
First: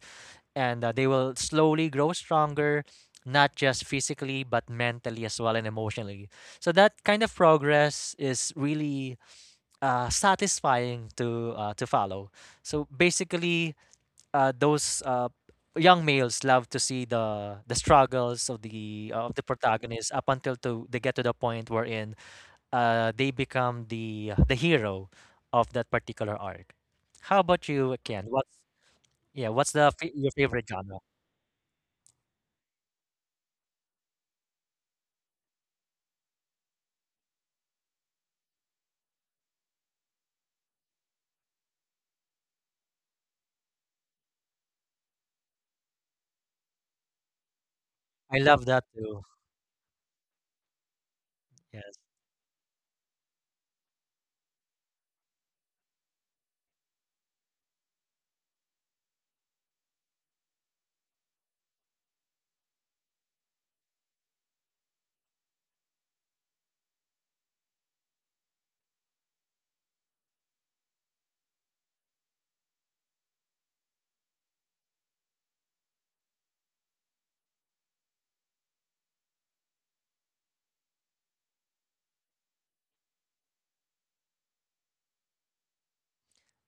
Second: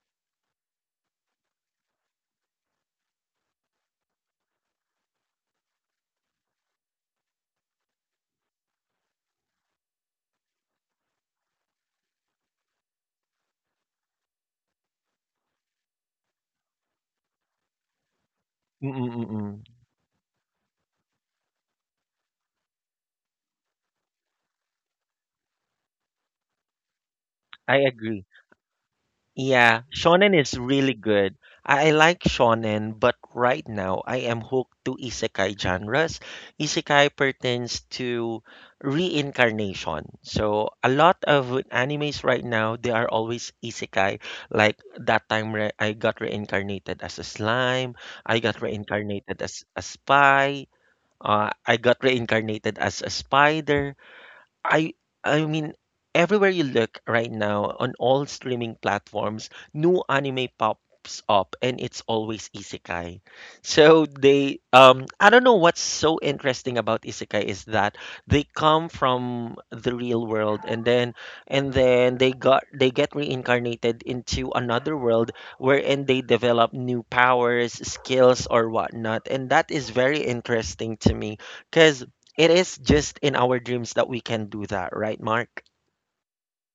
B: and they will slowly grow stronger, not just physically but mentally as well and emotionally. So that kind of progress is really satisfying to, to follow. So basically, those young males love to see the struggles of the
A: Mm-mm-mm.
B: protagonist up until to they get to the point wherein they become the hero of that particular arc. How about
A: I
B: you, Ken?
A: agree.
B: What's, yeah,
A: Yeah,
B: your
A: shonen is
B: favorite
A: really
B: genre?
A: good. I like shonen, but right now I am hooked to isekai genres. Isekai pertains to reincarnation. So a lot of animes right now, they are always isekai. Like that time re I got reincarnated as a slime,
B: I
A: I got
B: love that too.
A: reincarnated as a spy, I got
B: Yes.
A: reincarnated as a spider. I I mean everywhere you look right now on all streaming platforms, new anime pops up and it's always isekai. So they I don't know what's so interesting about isekai is that they come from the real world, and then they get reincarnated into another world wherein they develop new powers, skills, or whatnot. And that is very interesting to me because it is just in our dreams that we can do that, right, Mark?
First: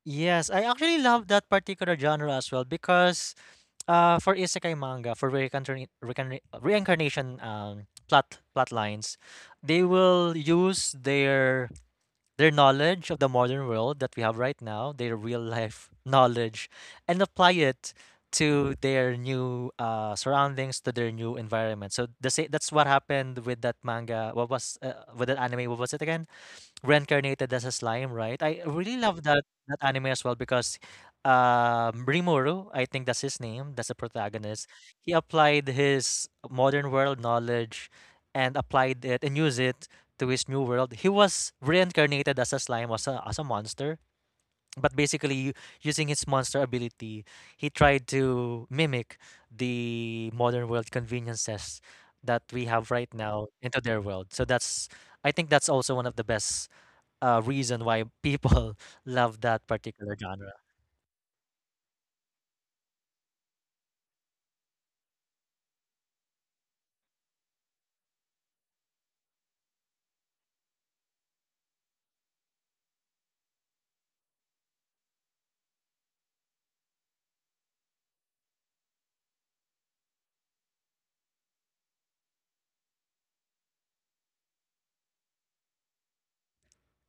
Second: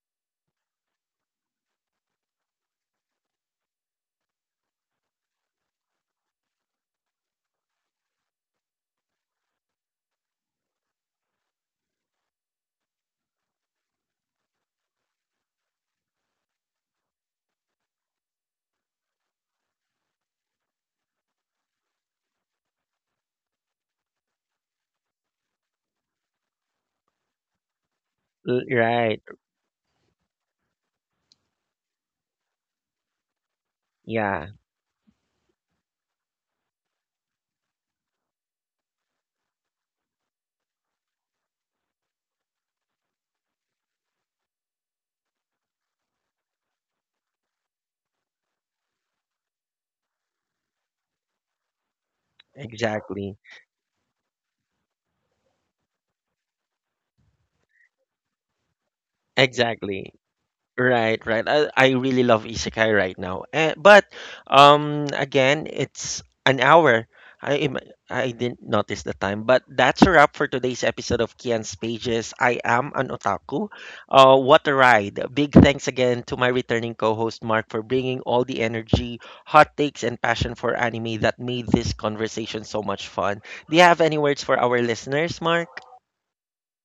B: Yes, I actually love that particular genre as well, because for isekai manga, for reincarnation plot lines, they will use their knowledge of the modern world that we have right now, their real life knowledge, and apply it to their new surroundings, to their new environment. So that's what happened with that manga. What was, with that anime? What was it again? Reincarnated as a slime, right? I
A: L-
B: really love
A: Right.
B: that anime as well, because Rimuru, I think that's his name, that's the
A: Yeah,
B: protagonist. He applied his modern world knowledge, and applied it and used it to his new world. He was reincarnated as a slime, as a monster. But basically, using his monster ability, he tried to mimic the modern world conveniences that we have right
A: exactly.
B: now into their world. So that's, I think that's also one of the best reason why people love that
A: Exactly.
B: particular genre.
A: Right, right. I really love isekai right now. Eh, but again, it's an hour. I am- I didn't notice the time, but that's a wrap for today's episode of Kian's Pages. I am an otaku. What a ride! Big thanks again to my returning co-host Mark for bringing all the energy, hot takes, and passion for anime that made this conversation so much fun. Do you have any words for our listeners, Mark?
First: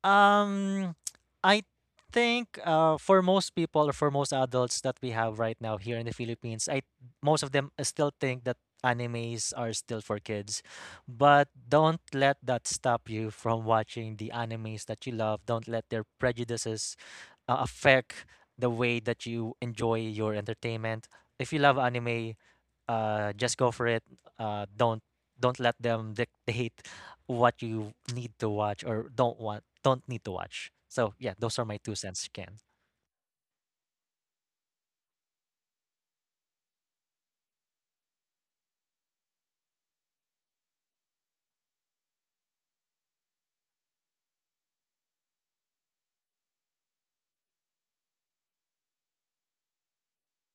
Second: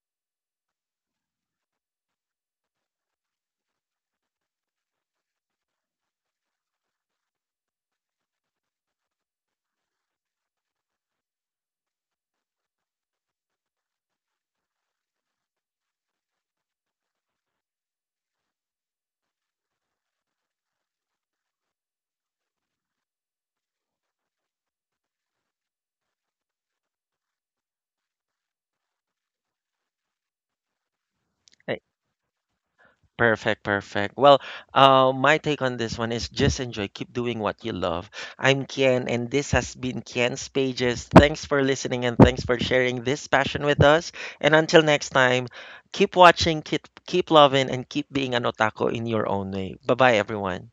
B: Um, I think, for most people or for most adults that we have right now here in the Philippines, I, most of them still think that animes are still for kids. But don't let that stop you from watching the animes that you love. Don't let their prejudices affect the way that you enjoy your entertainment. If you love anime, just go for it. Uh, don't don't let them dictate what you need to watch, or don't need to watch. So yeah, those are my two cents, Ken.
A: Perfect, perfect. Well, my take on this one is just enjoy, keep doing what you love. I'm Kian, and this has been Kian's Pages. Thanks for listening and thanks for sharing this passion with us. And until next time, keep watching, keep loving, and keep being an otaku in your own way. Bye bye, everyone.